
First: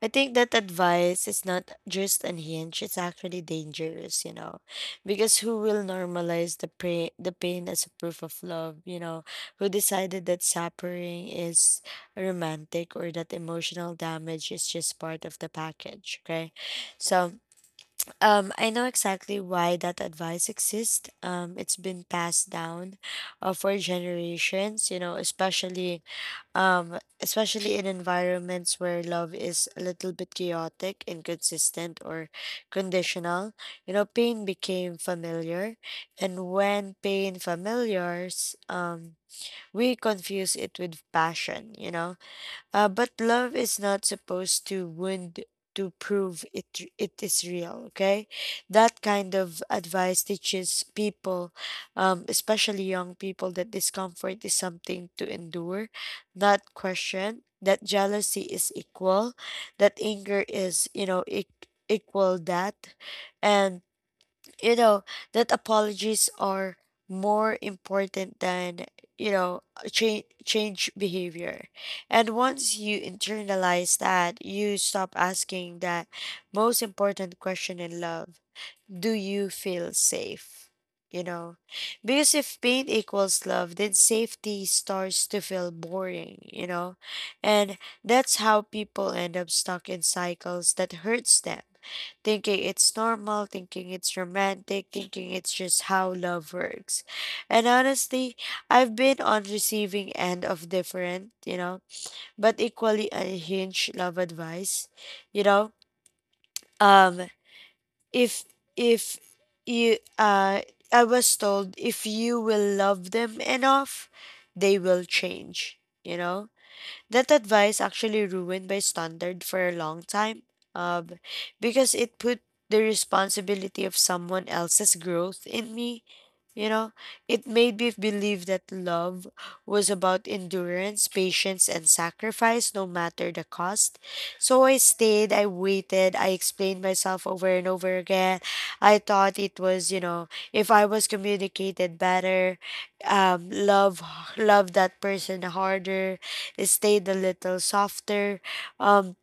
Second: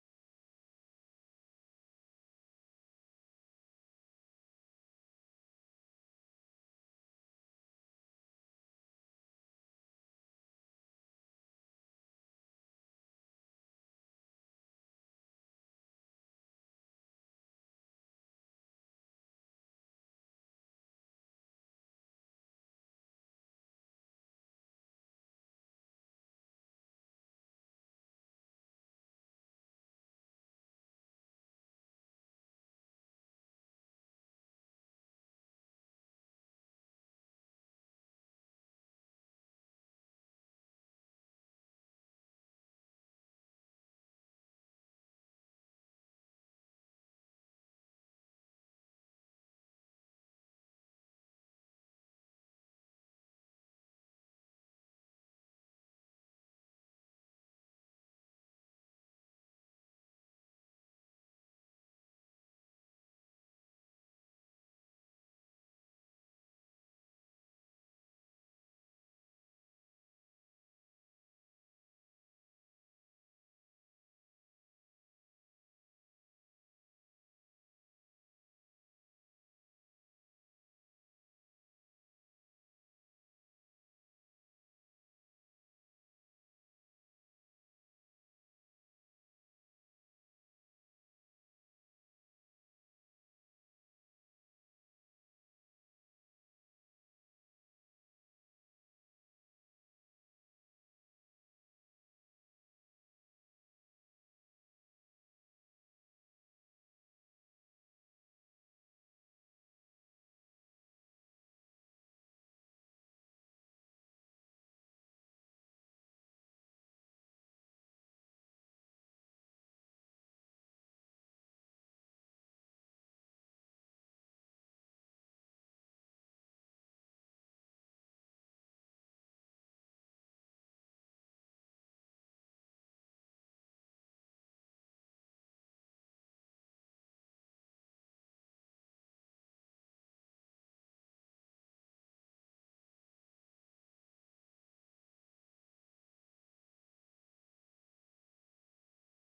I think that advice is not just unhinged, it's actually dangerous, you know, because who will normalize the pain as a proof of love, you know, who decided that suffering is romantic or that emotional damage is just part of the package? Okay, so, I know exactly why that advice exists. It's been passed down for generations, you know, especially, especially in environments where love is a little bit chaotic, inconsistent, or conditional. You know, pain became familiar, and when pain familiars, we confuse it with passion. You know, but love is not supposed to wound to prove it it is real. Okay, that kind of advice teaches people, especially young people, that discomfort is something to endure, not question. That jealousy is equal, that anger is, equal that, and you know, that apologies are more important than, you know, change behavior. And once you internalize that, you stop asking that most important question in love: do you feel safe? You know, because if pain equals love, then safety starts to feel boring, you know. And that's how people end up stuck in cycles that hurts them, thinking it's normal, thinking it's romantic, thinking it's just how love works. And honestly, I've been on receiving end of different, you know, but equally unhinged love advice, you know. Um if if you I was told if you will love them enough, they will change, you know. That advice actually ruined my standard for a long time, um, because it put the responsibility of someone else's growth in me. You know, it made me believe that love was about endurance, patience, and sacrifice, no matter the cost. So I stayed, I waited, I explained myself over and over again. I thought it was, you know, if I was communicated better, um, love love that person harder, stayed a little softer, um,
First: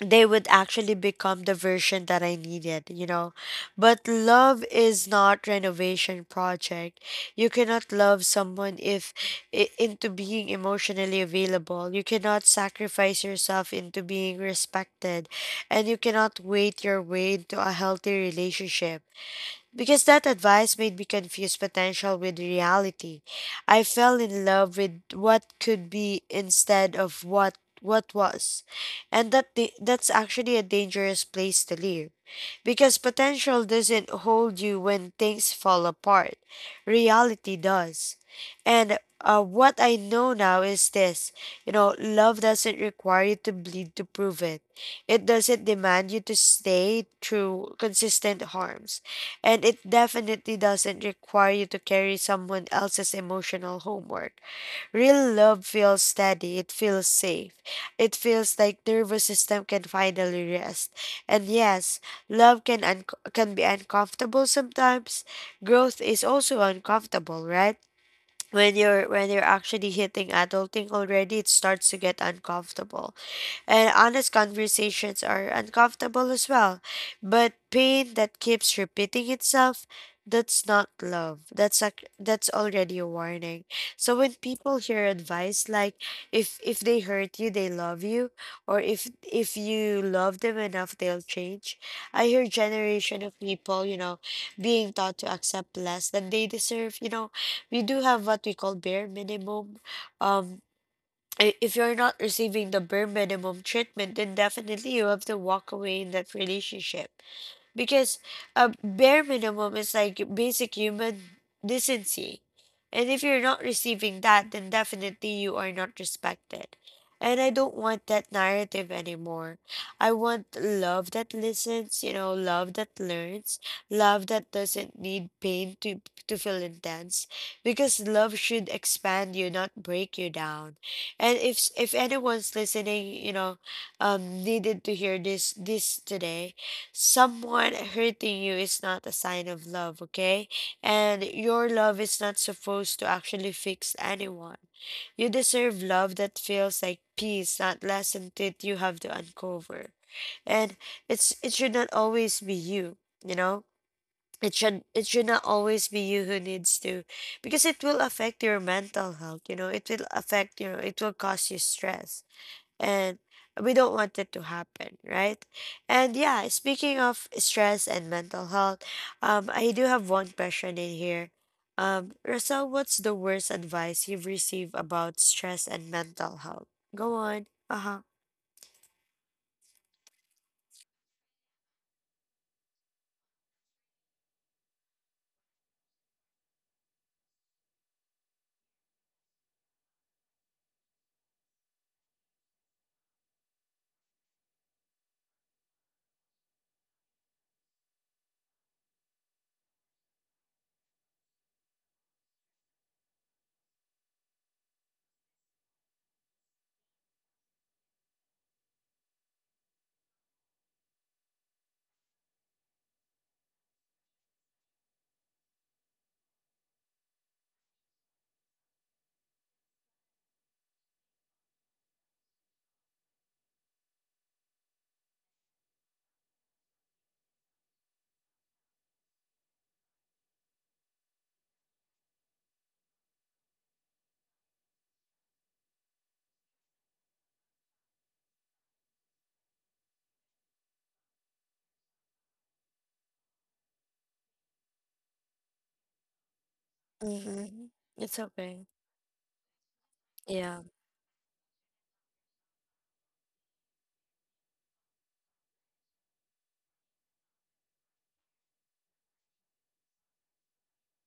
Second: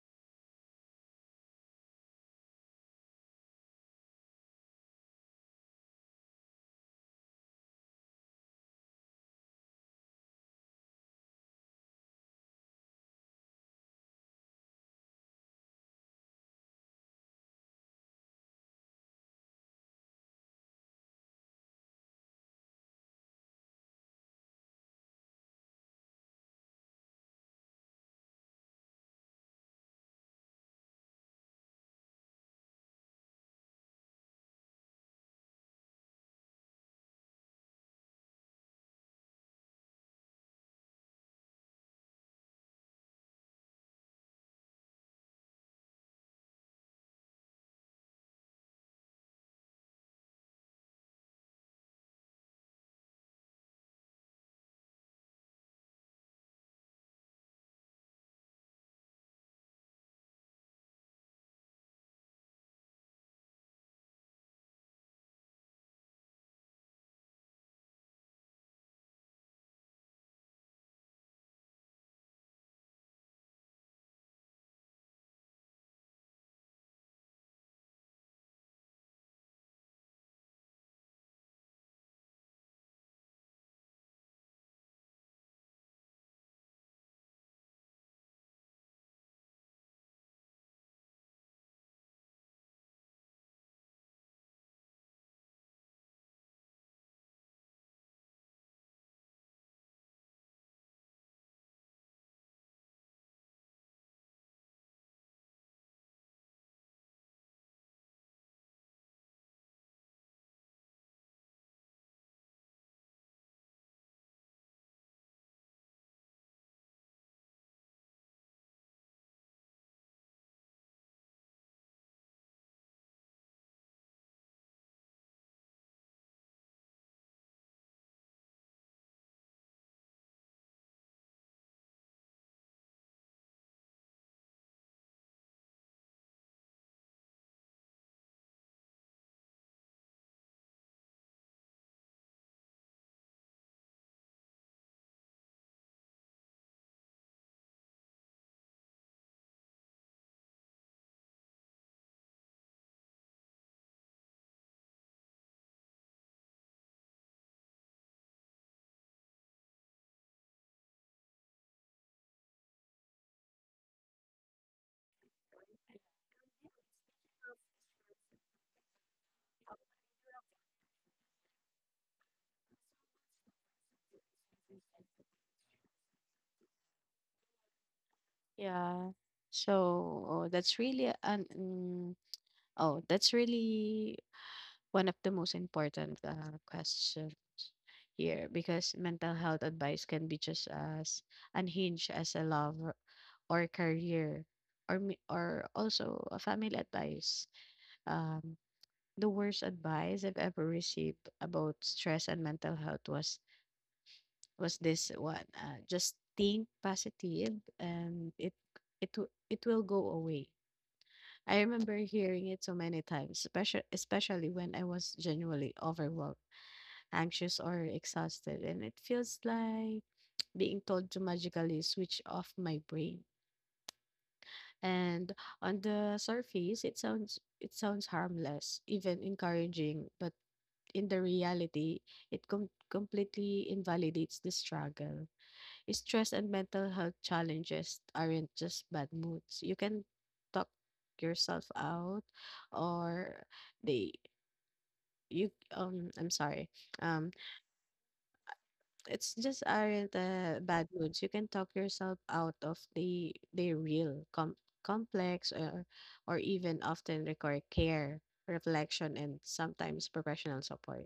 they would actually become the version that I needed, you know. But love is not renovation project. You cannot love someone if I- into being emotionally available. You cannot sacrifice yourself into being respected, and you cannot wait your way into a healthy relationship, because that advice made me confuse potential with reality. I fell in love with what could be instead of what was. And that's actually a dangerous place to live. Because potential doesn't hold you when things fall apart. Reality does. And what I know now is this: you know, love doesn't require you to bleed to prove it, it doesn't demand you to stay through consistent harms. And it definitely doesn't require you to carry someone else's emotional homework. Real love feels steady, it feels safe. It feels like nervous system can finally rest. And yes, love can un- can be uncomfortable sometimes. Growth is also uncomfortable, right? When you're actually hitting adulting already, it starts to get uncomfortable, and honest conversations are uncomfortable as well. But pain that keeps repeating itself, that's not love. That's already a warning. So when people hear advice like, if they hurt you, they love you, or if you love them enough, they'll change, I hear generation of people, you know, being taught to accept less than they deserve. You know, we do have what we call bare minimum. Um, I- if you're not receiving the bare minimum treatment, then definitely you have to walk away in that relationship, because a bare minimum is like basic human decency. And if you're not receiving that, then definitely you are not respected. And I don't want that narrative anymore. I want love that listens, you know, love that learns, love that doesn't need pain to feel intense. Because love should expand you, not break you down. And if anyone's listening, you know, needed to hear this this today, someone hurting you is not a sign of love, okay? And your love is not supposed to actually fix anyone. You deserve love that feels like peace, not lesson that you have to uncover. And it's it should not always be you, you know? It should not always be you who needs to, because it will affect your mental health, you know, it will affect, you know, it will cause you stress. And we don't want it to happen, right? And yeah, speaking of stress and mental health, I do have one question in here. Russell, what's the worst advice you've received about stress and mental health? Go on. Uh huh. Yeah. So, oh, that's really an oh, that's really one of the most important questions here because mental health advice can be just as unhinged as a love or career or also a family advice. Um, the worst advice I've ever received about stress and mental health was this one. Just think positive and it will go away. I remember hearing it so many times, especially when I was genuinely overwhelmed, anxious or exhausted, and it feels like being told to magically switch off my brain. And on the surface, it sounds harmless, even encouraging, but in the reality, it completely invalidates the struggle. Stress and mental health challenges aren't just bad moods. You can talk yourself out or they you I'm sorry. Um Mm-hmm. It's okay. it's just aren't Yeah, bad moods. You can talk yourself out of the real complex or even often require care, reflection and sometimes professional support.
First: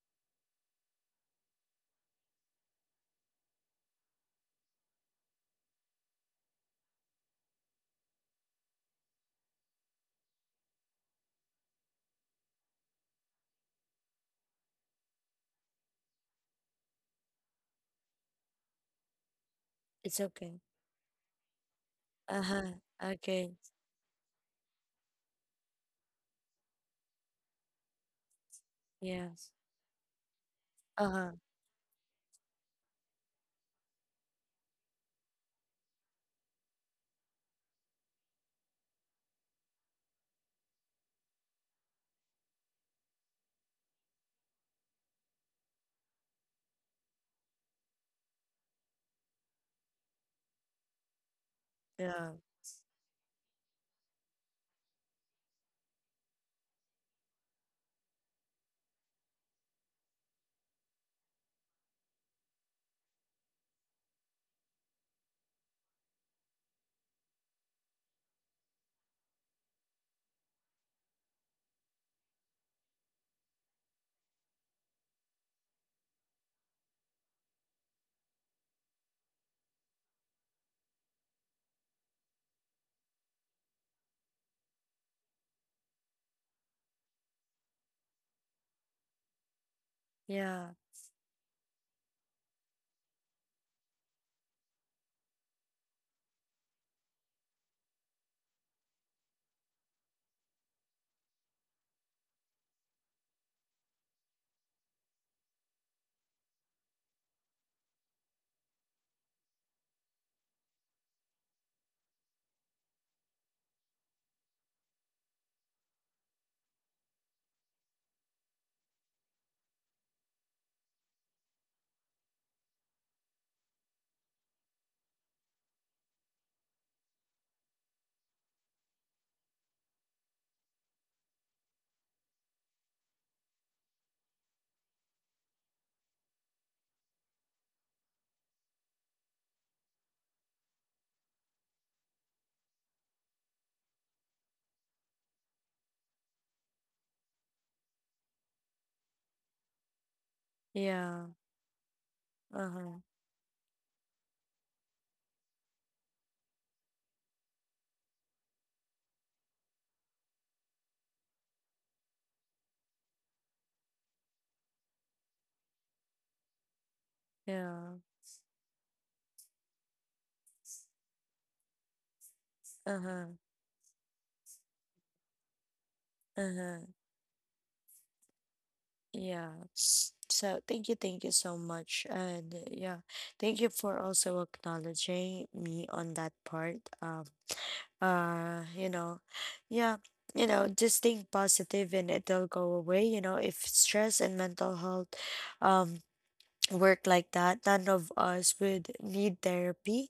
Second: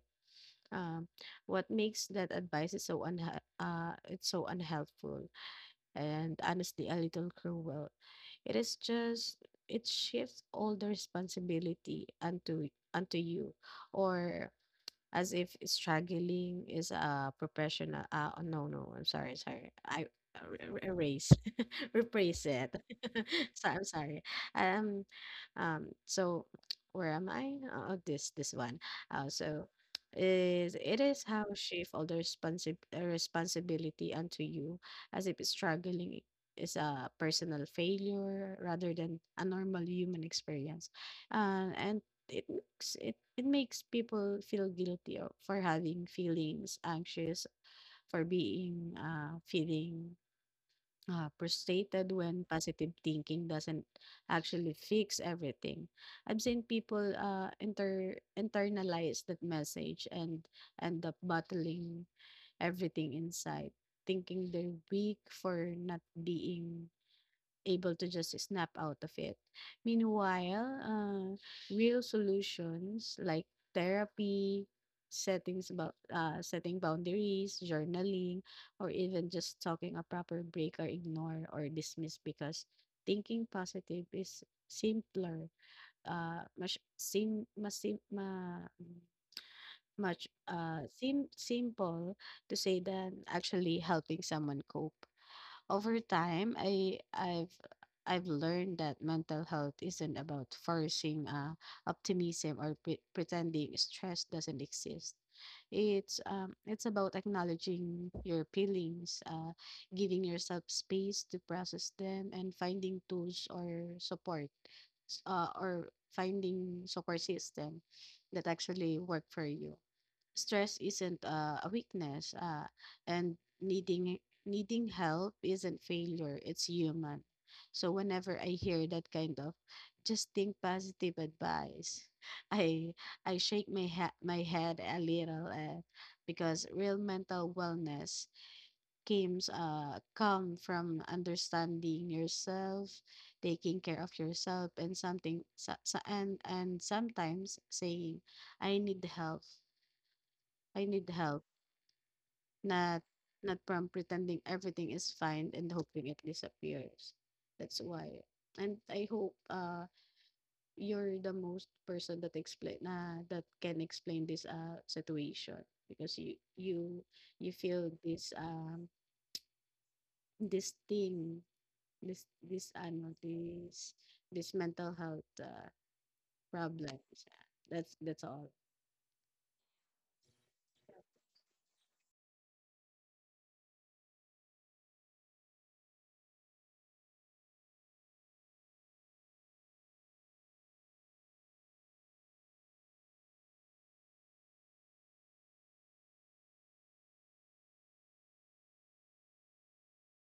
Um, what makes that advice is so it's so unhelpful and honestly a little cruel. It is just it shifts all the responsibility unto you, or as if struggling is a professional uh oh, no no I'm sorry sorry I it's okay. Erase [laughs] Uh replace it huh. [laughs] Okay. so I'm sorry um so [tsk] where am I oh this this one Yes. so is it Uh is huh. how shift all the responsibility unto you, as if struggling is a personal failure rather than a normal human experience. And it makes it it makes people feel guilty for having feelings anxious, for being feeling frustrated Yeah. when positive thinking doesn't actually fix everything. I've seen people internalize that message and end up bottling everything inside, thinking they're weak for not being able to just snap out of it. Meanwhile, real solutions like therapy, setting boundaries, journaling, or even just talking a proper break are ignored or dismissed because thinking positive is simpler, much sim, mas sim, ma, much Yeah. Sim simple to say than actually helping someone cope. Over time, I've learned that mental health isn't about forcing optimism or pretending stress doesn't exist. It's about acknowledging your feelings, giving yourself space to process them, and finding tools or support, or finding support system that actually work for you. Stress isn't a weakness, and needing help isn't failure, it's human. So whenever I hear that kind of just think positive advice, [laughs] i I shake my head a little, because real mental wellness come from understanding yourself, taking care of yourself, and something so, so, and sometimes saying I need help, I need Yeah. help. Uh huh. Not not from pretending everything is fine and hoping it disappears. That's why. And I hope you're the most person that explain that can explain this situation, because you feel Yeah. this this thing, Uh huh. this this mental health Uh huh. problems. That's all. Yeah. S- So thank you so much. And yeah, thank you for also acknowledging me on that part. You know, yeah, you know, just think positive and it'll go away, you know, if stress and mental health um work like that, none of us would need therapy,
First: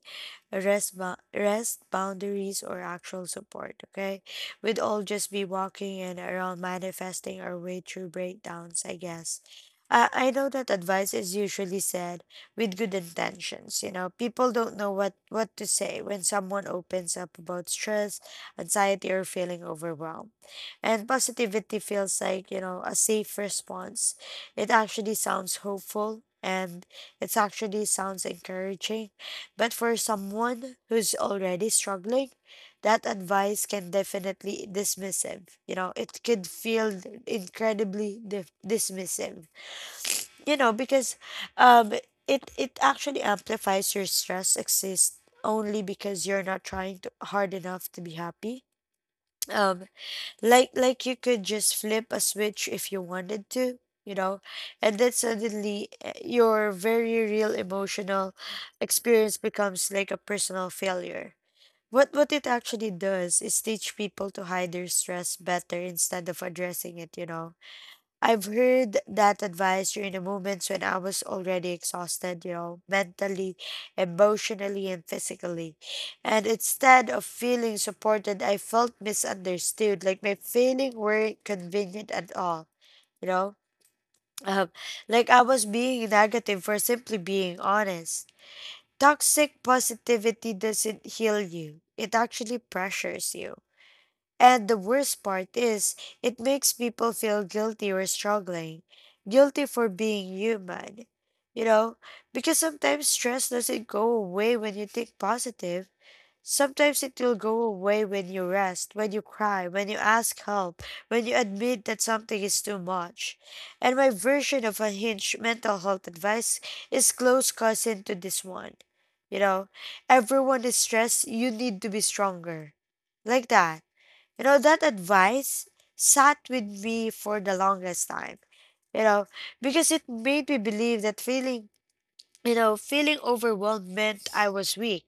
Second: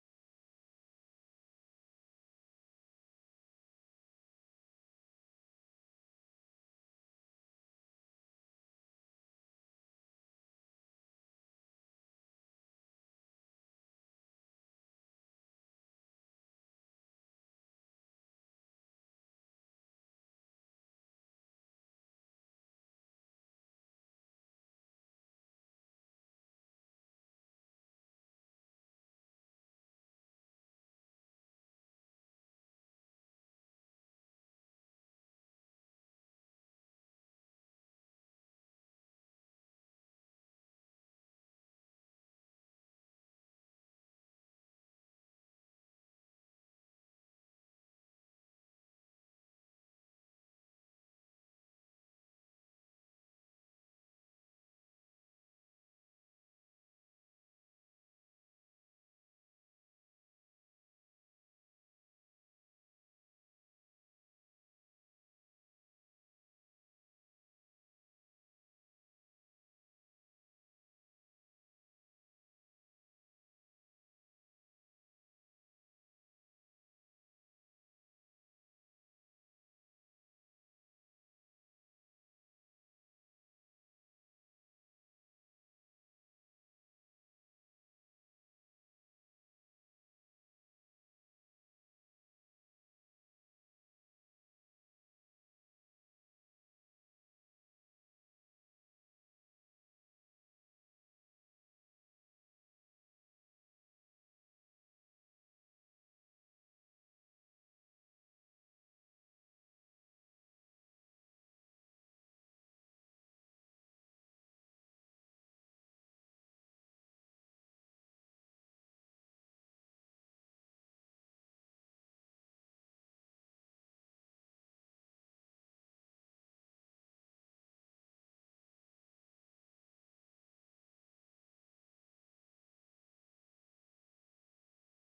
rest, rest boundaries, or actual support. Okay, we'd all just be walking and around manifesting our way through breakdowns, I guess. I know that advice is usually said with good intentions. You know, people don't know what to say when someone opens up about stress, anxiety, or feeling overwhelmed. And positivity feels like, you know, a safe response. It actually sounds hopeful and it actually sounds encouraging. But for someone who's already struggling, that advice can definitely dismissive. You know, it could feel incredibly dismissive. You know, because, um, it actually amplifies your stress exists only because you're not trying to, hard enough to be happy. Um like you could just flip a switch if you wanted to, you know. And then suddenly, your very real emotional experience becomes like a personal failure. What it actually does is teach people to hide their stress better instead of addressing it, you know. I've heard that advice during the moments when I was already exhausted, you know, mentally, emotionally, and physically. And instead of feeling supported, I felt misunderstood, like my feelings weren't convenient at all, you know? Um, like I was being negative for simply being honest. Toxic positivity doesn't heal you, it actually pressures you. And the worst part is, it makes people feel guilty or struggling, guilty for being human. You know, because sometimes stress doesn't go away when you think positive. Sometimes it will go away when you rest, when you cry, when you ask help, when you admit that something is too much. And my version of unhinged mental health advice is close cousin to this one. You know, everyone is stressed, you need to be stronger. Like that, you know, that advice sat with me for the longest time, you know, because it made me believe that failing, you know, feeling overwhelmed meant I was weak,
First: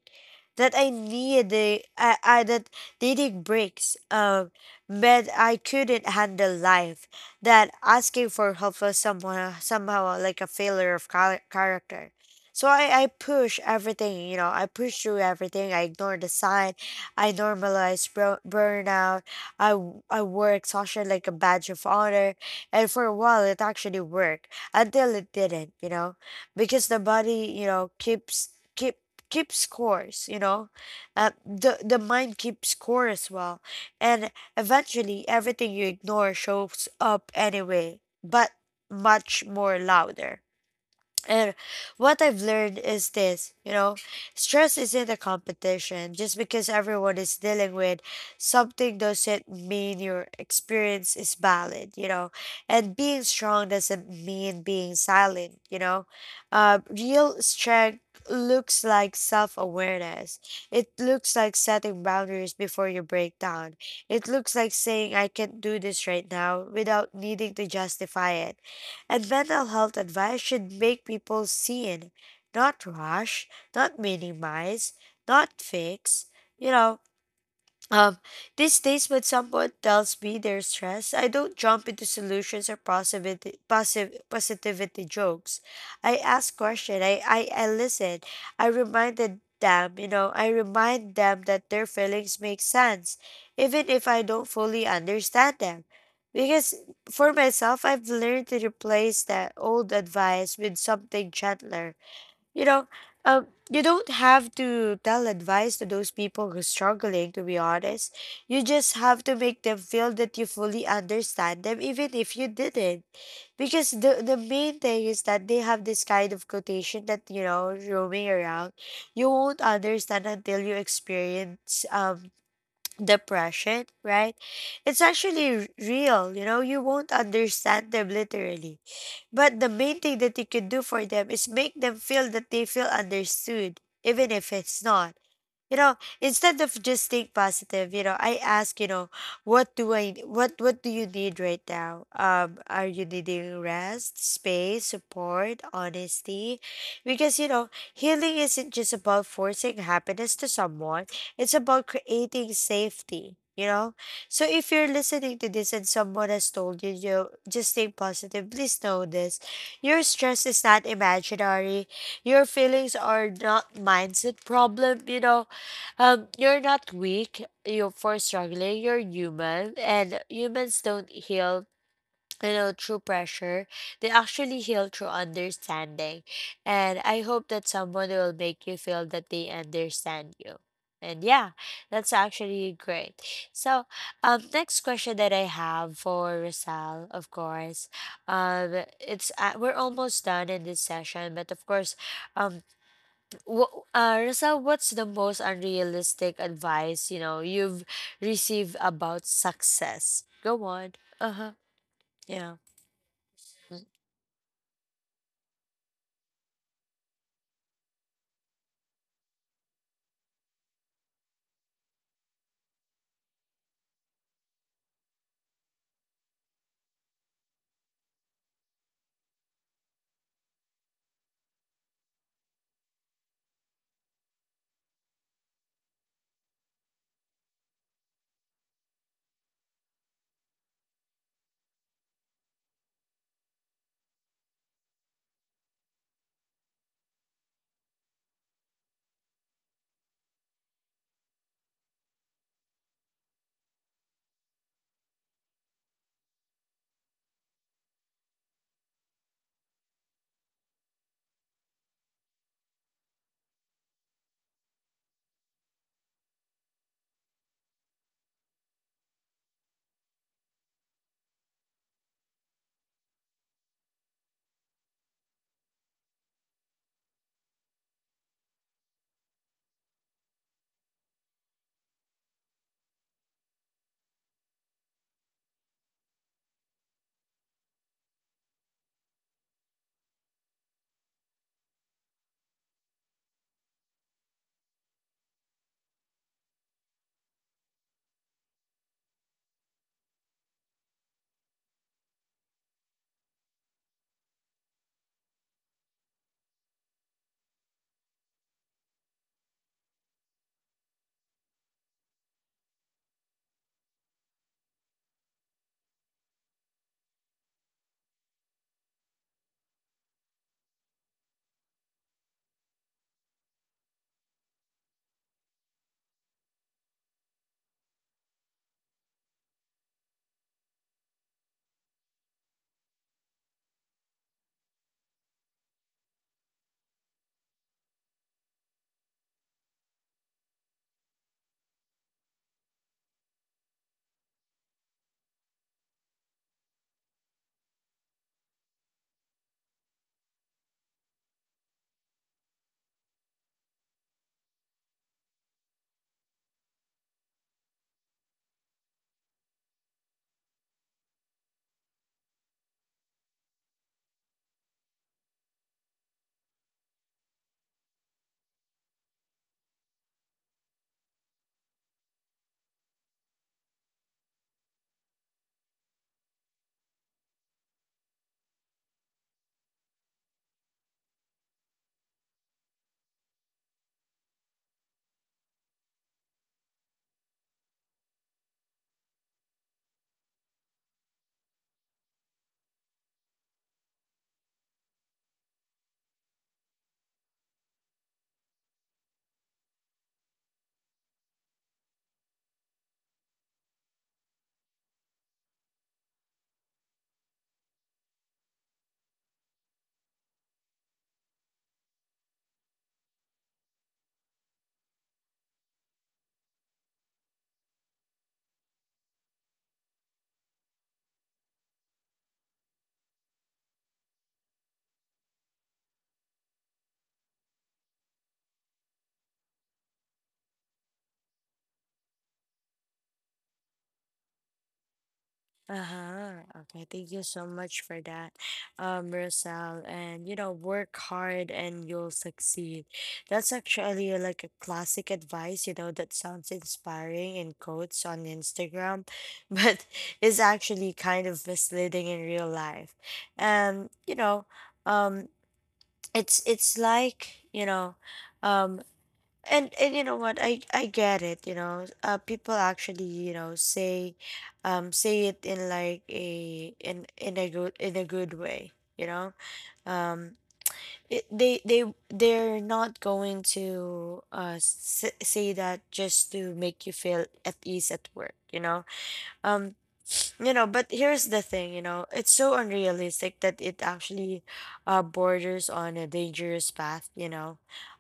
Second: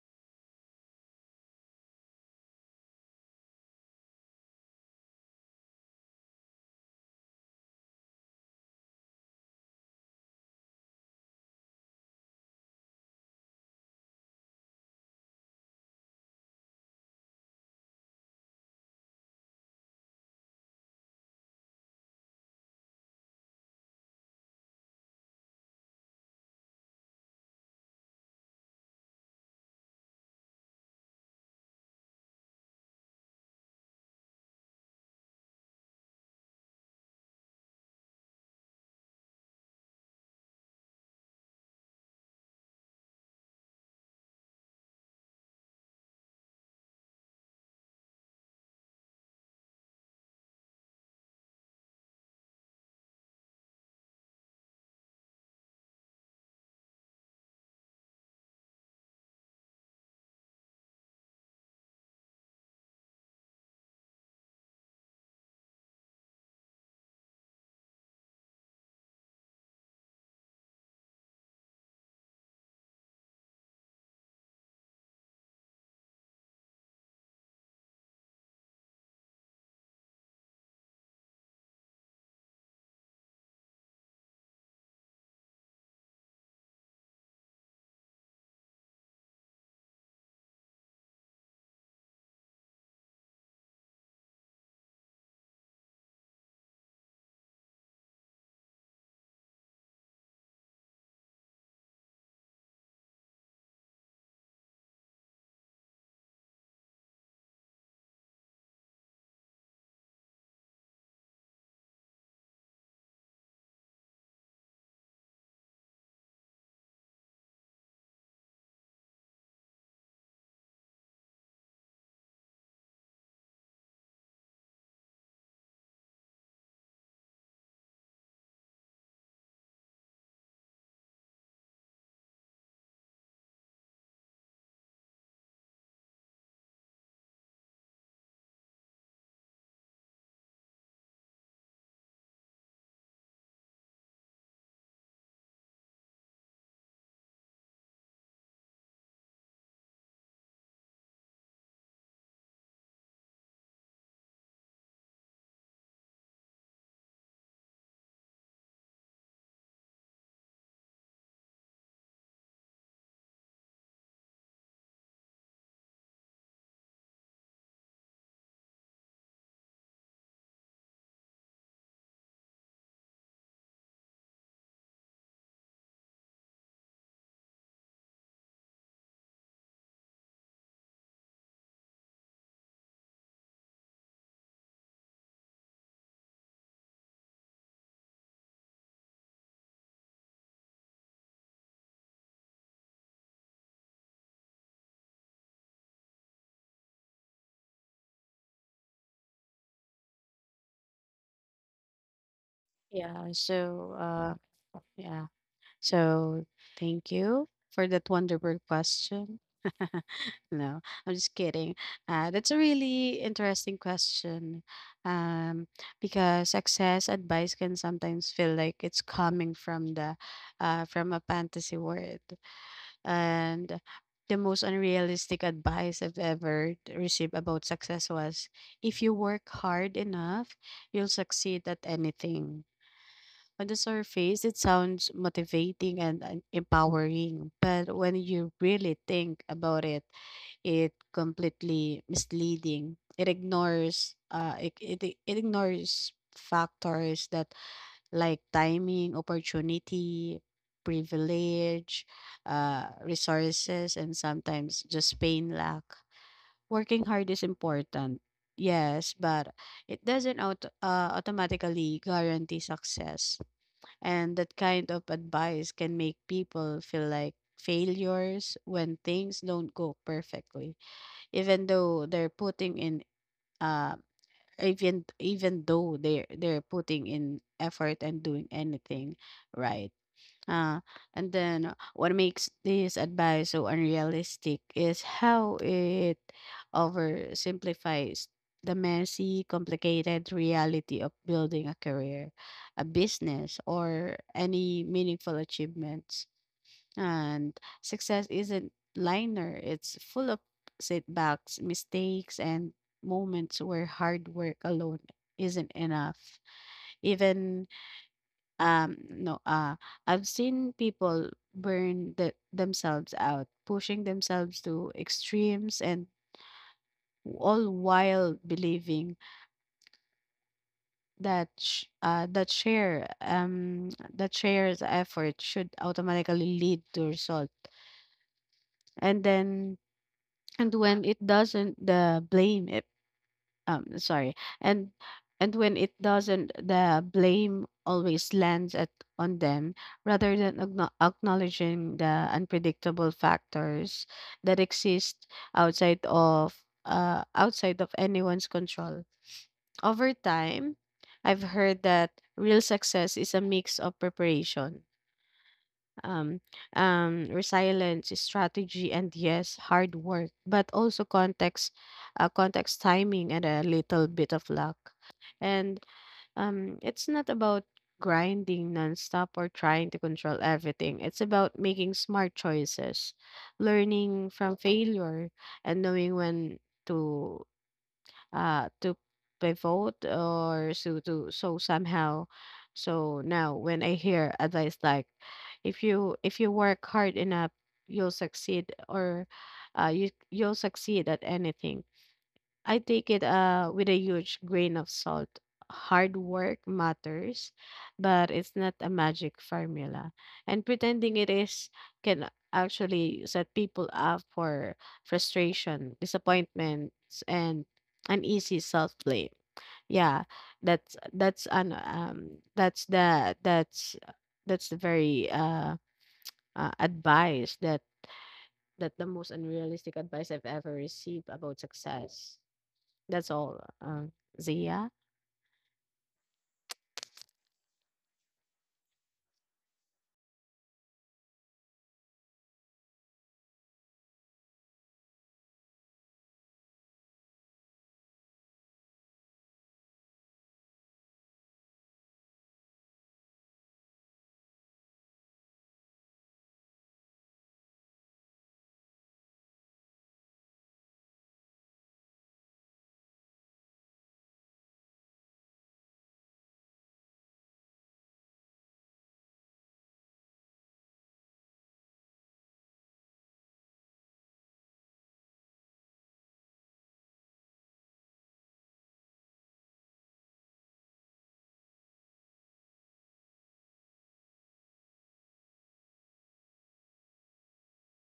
that I needed, I that needing breaks meant I couldn't handle life, that asking for help was somehow like a failure of character. So I push everything, you know, I push through everything. I ignore the sign. I normalize burnout. I wore exhaustion like a badge of honor. And for a while, it actually worked until it didn't, you know, because the body, you know, keep keeps scores, you know. The mind keeps score as well, and eventually everything you ignore shows up anyway, but much more louder. And what I've learned is this, you know, stress isn't a competition. Just because everyone is dealing with something doesn't mean your experience is valid, you know. And being strong doesn't mean being silent, you know. Real strength looks like self awareness, it looks like setting boundaries before you break down. It looks like saying, I can't do this right now without needing to justify it, and mental health advice should make people see it, not rush, not minimize, not fix. You know, um, these days, when someone tells me they're stressed, I don't jump into solutions or positivity jokes. I ask questions. I listen. I remind them that their feelings make sense, even if I don't fully understand them. Because for myself, I've learned to replace that old advice with something gentler, you know, you don't have to tell advice to those people who're struggling, to be honest. You just have to make them feel that you fully understand them, even if you didn't. Because the main thing is that they have this kind of quotation that, you know, roaming around. You won't understand until you experience [tsk] depression, right? It's actually real, you know, you won't understand them literally, but the main thing that you can do for them is make them feel that they feel understood, even if it's not, you know. Instead of just staying positive, you know, I ask, you know, what do I what do you need right now? Are you needing rest, space, support, honesty? Because, you know, healing isn't just about forcing happiness to someone, it's about creating safety, you know. So if you're listening to this and someone has told you, you know, just stay positive, please know this: your stress is not imaginary, your feelings are not mindset problem, you're not weak. You're for struggling. You're human, and humans don't heal. You know, through pressure, they actually heal through understanding. And I hope that someone will make you feel that they understand you. And yeah, that's actually great. So, next question that I have for Rosal, of course, it's we're almost done in this session, but of course, um, Rasa, what's the most unrealistic advice, you know, you've received about success? Go on. Uh huh. Yeah. Yeah, so yeah. So thank you for that wonderful question. [laughs] No, I'm just kidding. That's a really interesting question, um, because success advice can sometimes feel like it's coming from the from a fantasy world. And the most unrealistic advice I've ever received about success was if you work hard enough, you'll succeed at anything. On the surface, it sounds motivating and empowering, but when you really think about it, it completely misleading. It ignores it ignores factors that like timing, opportunity, privilege, resources, and sometimes just pain lack. Working hard is important, yes, but it doesn't automatically guarantee success. And that kind of advice can make people feel like failures when things don't go perfectly, even though they're putting in uh even though they're putting in effort and doing anything right. uh, and then what makes this advice so unrealistic is how it oversimplifies the messy, complicated reality of building a career, a business, or any meaningful achievements. And success isn't linear, it's full of setbacks, mistakes, and moments where hard work alone isn't enough. Even no, I've seen people themselves out, pushing themselves to extremes, and all while believing that share that share's effort should automatically lead to result. And then and when it doesn't, the blame sorry and and when it doesn't the blame always lands at on them, rather than acknowledging the unpredictable factors that exist outside of, outside of anyone's control. Over time, I've heard that real success is a mix of preparation, um, resilience, strategy, and yes, hard work, but also context, context timing, and a little bit of luck. And it's not about grinding nonstop or trying to control everything. It's about making smart choices, learning from failure, and knowing when to, uh, to pivot or so to so somehow. So now when I hear advice like, if you work hard enough, you'll succeed, or you you'll succeed at anything, I take it with a huge grain of salt. Hard work matters, but it's not a magic formula. And pretending it is can actually set people up for frustration, disappointments, and uneasy self blame. Yeah, that's that's an um that's the that's that's the very advice that that the most unrealistic advice I've ever received about success. That's all, Zia. Uh-huh. Okay, thank you so much for that, Rosal. And you know, work hard and you'll succeed. That's actually like a classic advice, you know, that sounds inspiring in quotes on Instagram, [laughs] but is actually kind of misleading in real life. And um it's like, you know, um and you know what, I get it, you know. Uh, people actually, you know, say it in like a in a good way, you know. Um, it, they're not going to say that just to make you feel at ease at work, you know. Um, you know, but here's the thing, you know, it's so unrealistic that it actually borders on a dangerous path, you know.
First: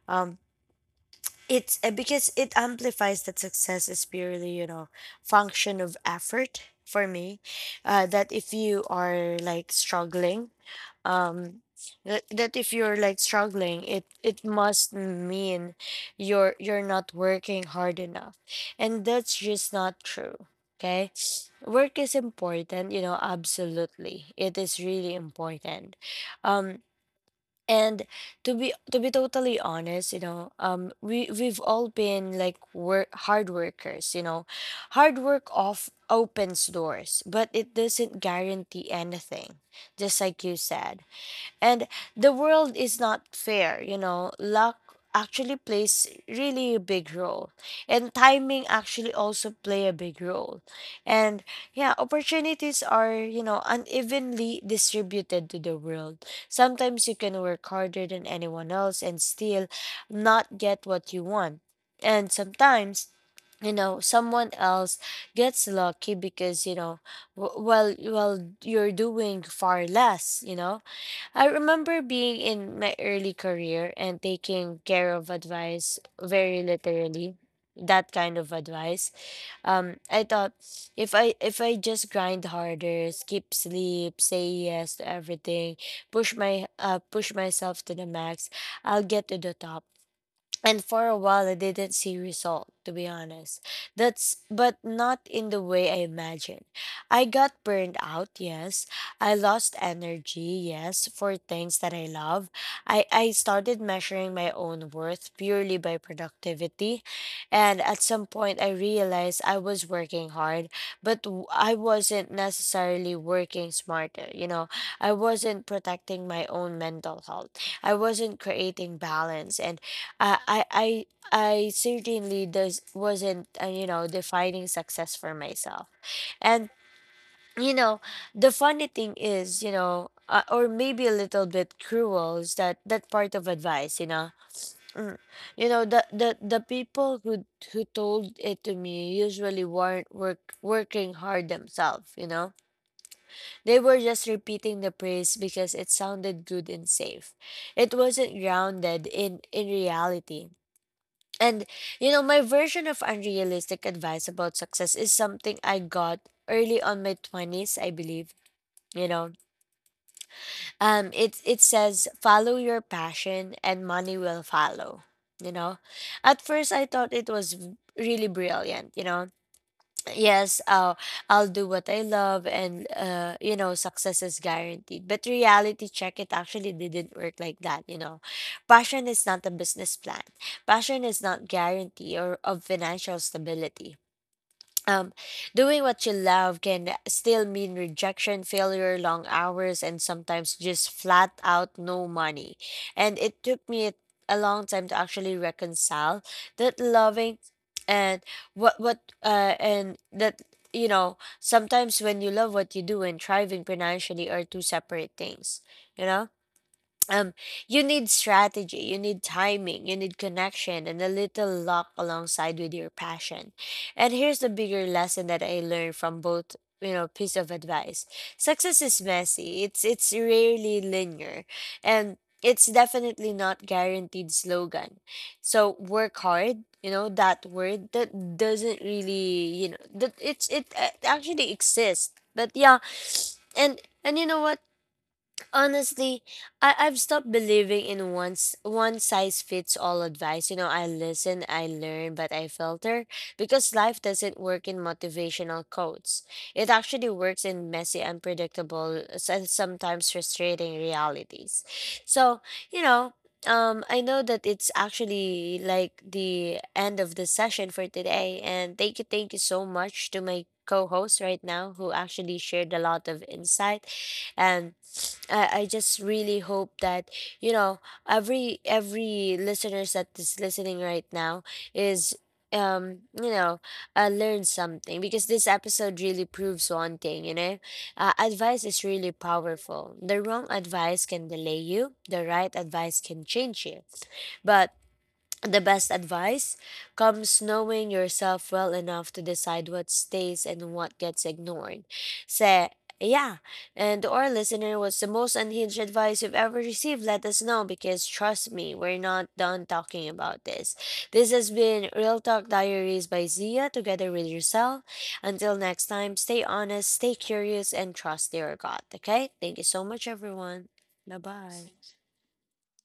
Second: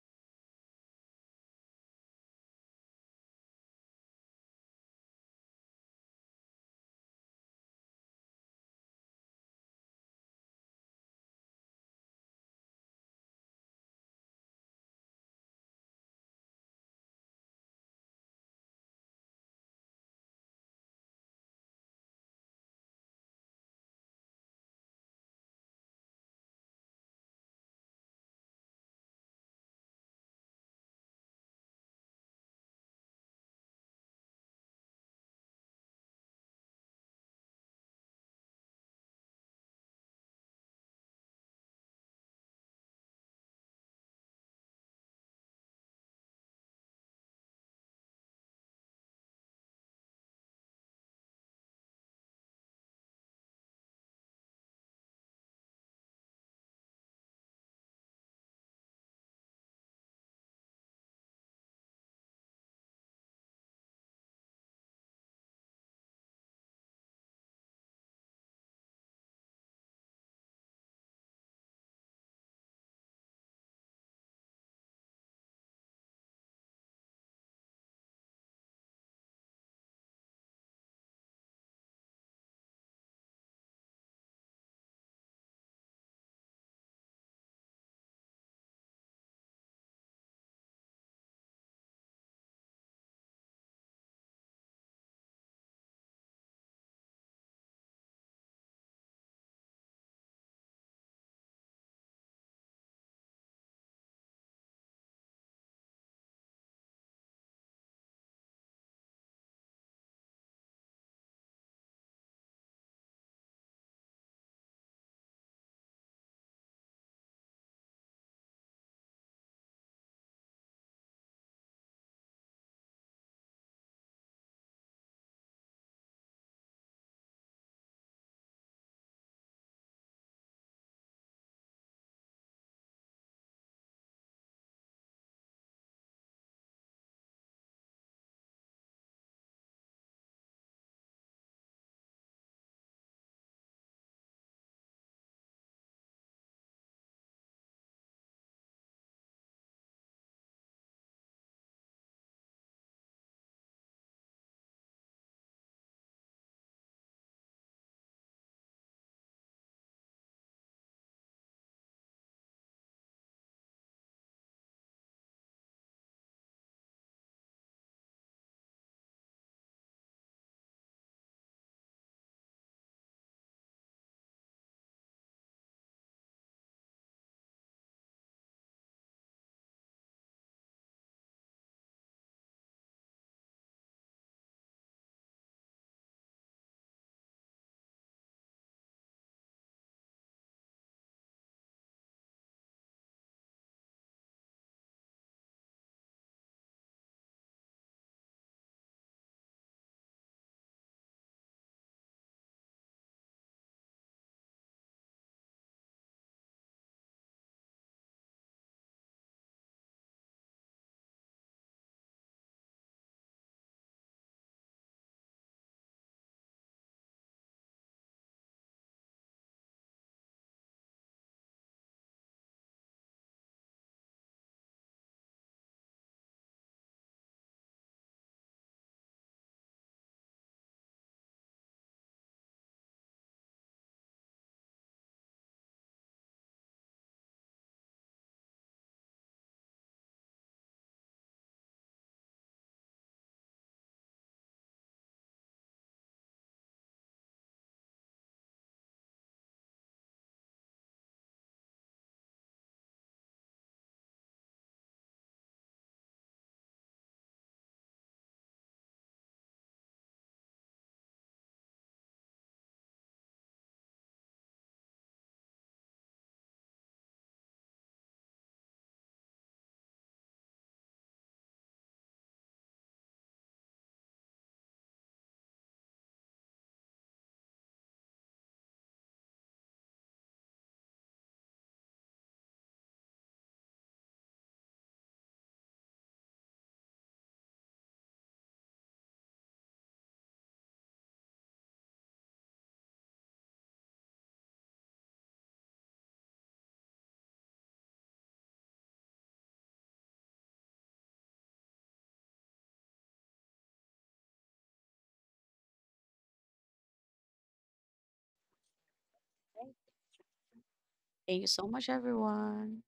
Um, it's Because it amplifies that success is purely, you know, function of effort for me. That if you are like struggling, um that if you're like struggling, it must mean you're not working hard enough, and that's just not true. Okay. Work is important, you know, absolutely it is really important. Um, and to be totally honest, you know, we've all been like work hard workers, you know. Hard work off opens doors, but it doesn't guarantee anything, just like you said. And the world is not fair, you know. Luck actually plays really a big role. And timing actually also play a big role. And yeah, opportunities are, you know, unevenly distributed to the world. Sometimes you can work harder than anyone else and still not get what you want. And sometimes, you know, someone else gets lucky because, you know, well, you're doing far less, you know. I remember being in my early career and taking care of advice very literally. That kind of advice. I thought if I just grind harder, skip sleep, say yes to everything, push my push myself to the max, I'll get to the top. And for a while, I didn't see result, to be honest, that's but not in the way I imagined. I got burned out, yes. I lost energy, yes, for things that I love. I started measuring my own worth purely by productivity, and at some point I realized I was working hard, but I wasn't necessarily working smarter, you know. I wasn't protecting my own mental health, I wasn't creating balance, and I I I I certainly does wasn't, you know, defining success for myself. And you know, the funny thing is, you know, or maybe a little bit cruel, is that that part of advice, you know. Mm. You know, the people who told it to me usually weren't working hard themselves, you know. They were just repeating the praise because it sounded good and safe. It wasn't grounded in reality. And, you know, my version of unrealistic advice about success is something I got early on my 20s, I believe, you know. It says follow your passion and money will follow, you know. At first I thought it was really brilliant, you know. Yes, I'll do what I love and, uh, you know, success is guaranteed. But reality check, it actually didn't work like that, you know. Passion is not a business plan, passion is not guarantee or of financial stability. Um, doing what you love can still mean rejection, failure, long hours, and sometimes just flat out no money. And it took me a long time to actually reconcile that loving and what and that, you know, sometimes when you love what you do and thriving financially are two separate things, you know. Um, you need strategy, you need timing, you need connection and a little luck alongside with your passion. And here's the bigger lesson that I learned from both, you know, piece of advice: success is messy, it's rarely linear, and it's definitely not guaranteed slogan. So work hard, you know, that word that doesn't really, you know, that it's it actually exists, but yeah. And you know what, honestly, I've stopped believing in once one size fits all advice. You know, I listen, I learn, but I filter because life doesn't work in motivational quotes. It actually works in messy, unpredictable, and sometimes frustrating realities. So, you know, I know that it's actually like the end of the session for today, and thank you so much to my co-host right now who actually shared a lot of insight. And I just really hope that, you know, every listeners that is listening right now is, um you know learn something, because this episode really proves one thing, you know. Advice is really powerful. The wrong advice can delay you, the right advice can change you. But the best advice comes knowing yourself well enough to decide what stays and what gets ignored. Say, yeah. And to our listener, what's the most unhinged advice you've ever received? Let us know, because trust me, we're not done talking about this. This has been Real Talk Diaries by Zia together with yourself. Until next time, stay honest, stay curious, and trust your gut. Okay? Thank you so much, everyone. Bye Thank you so much, bye. everyone.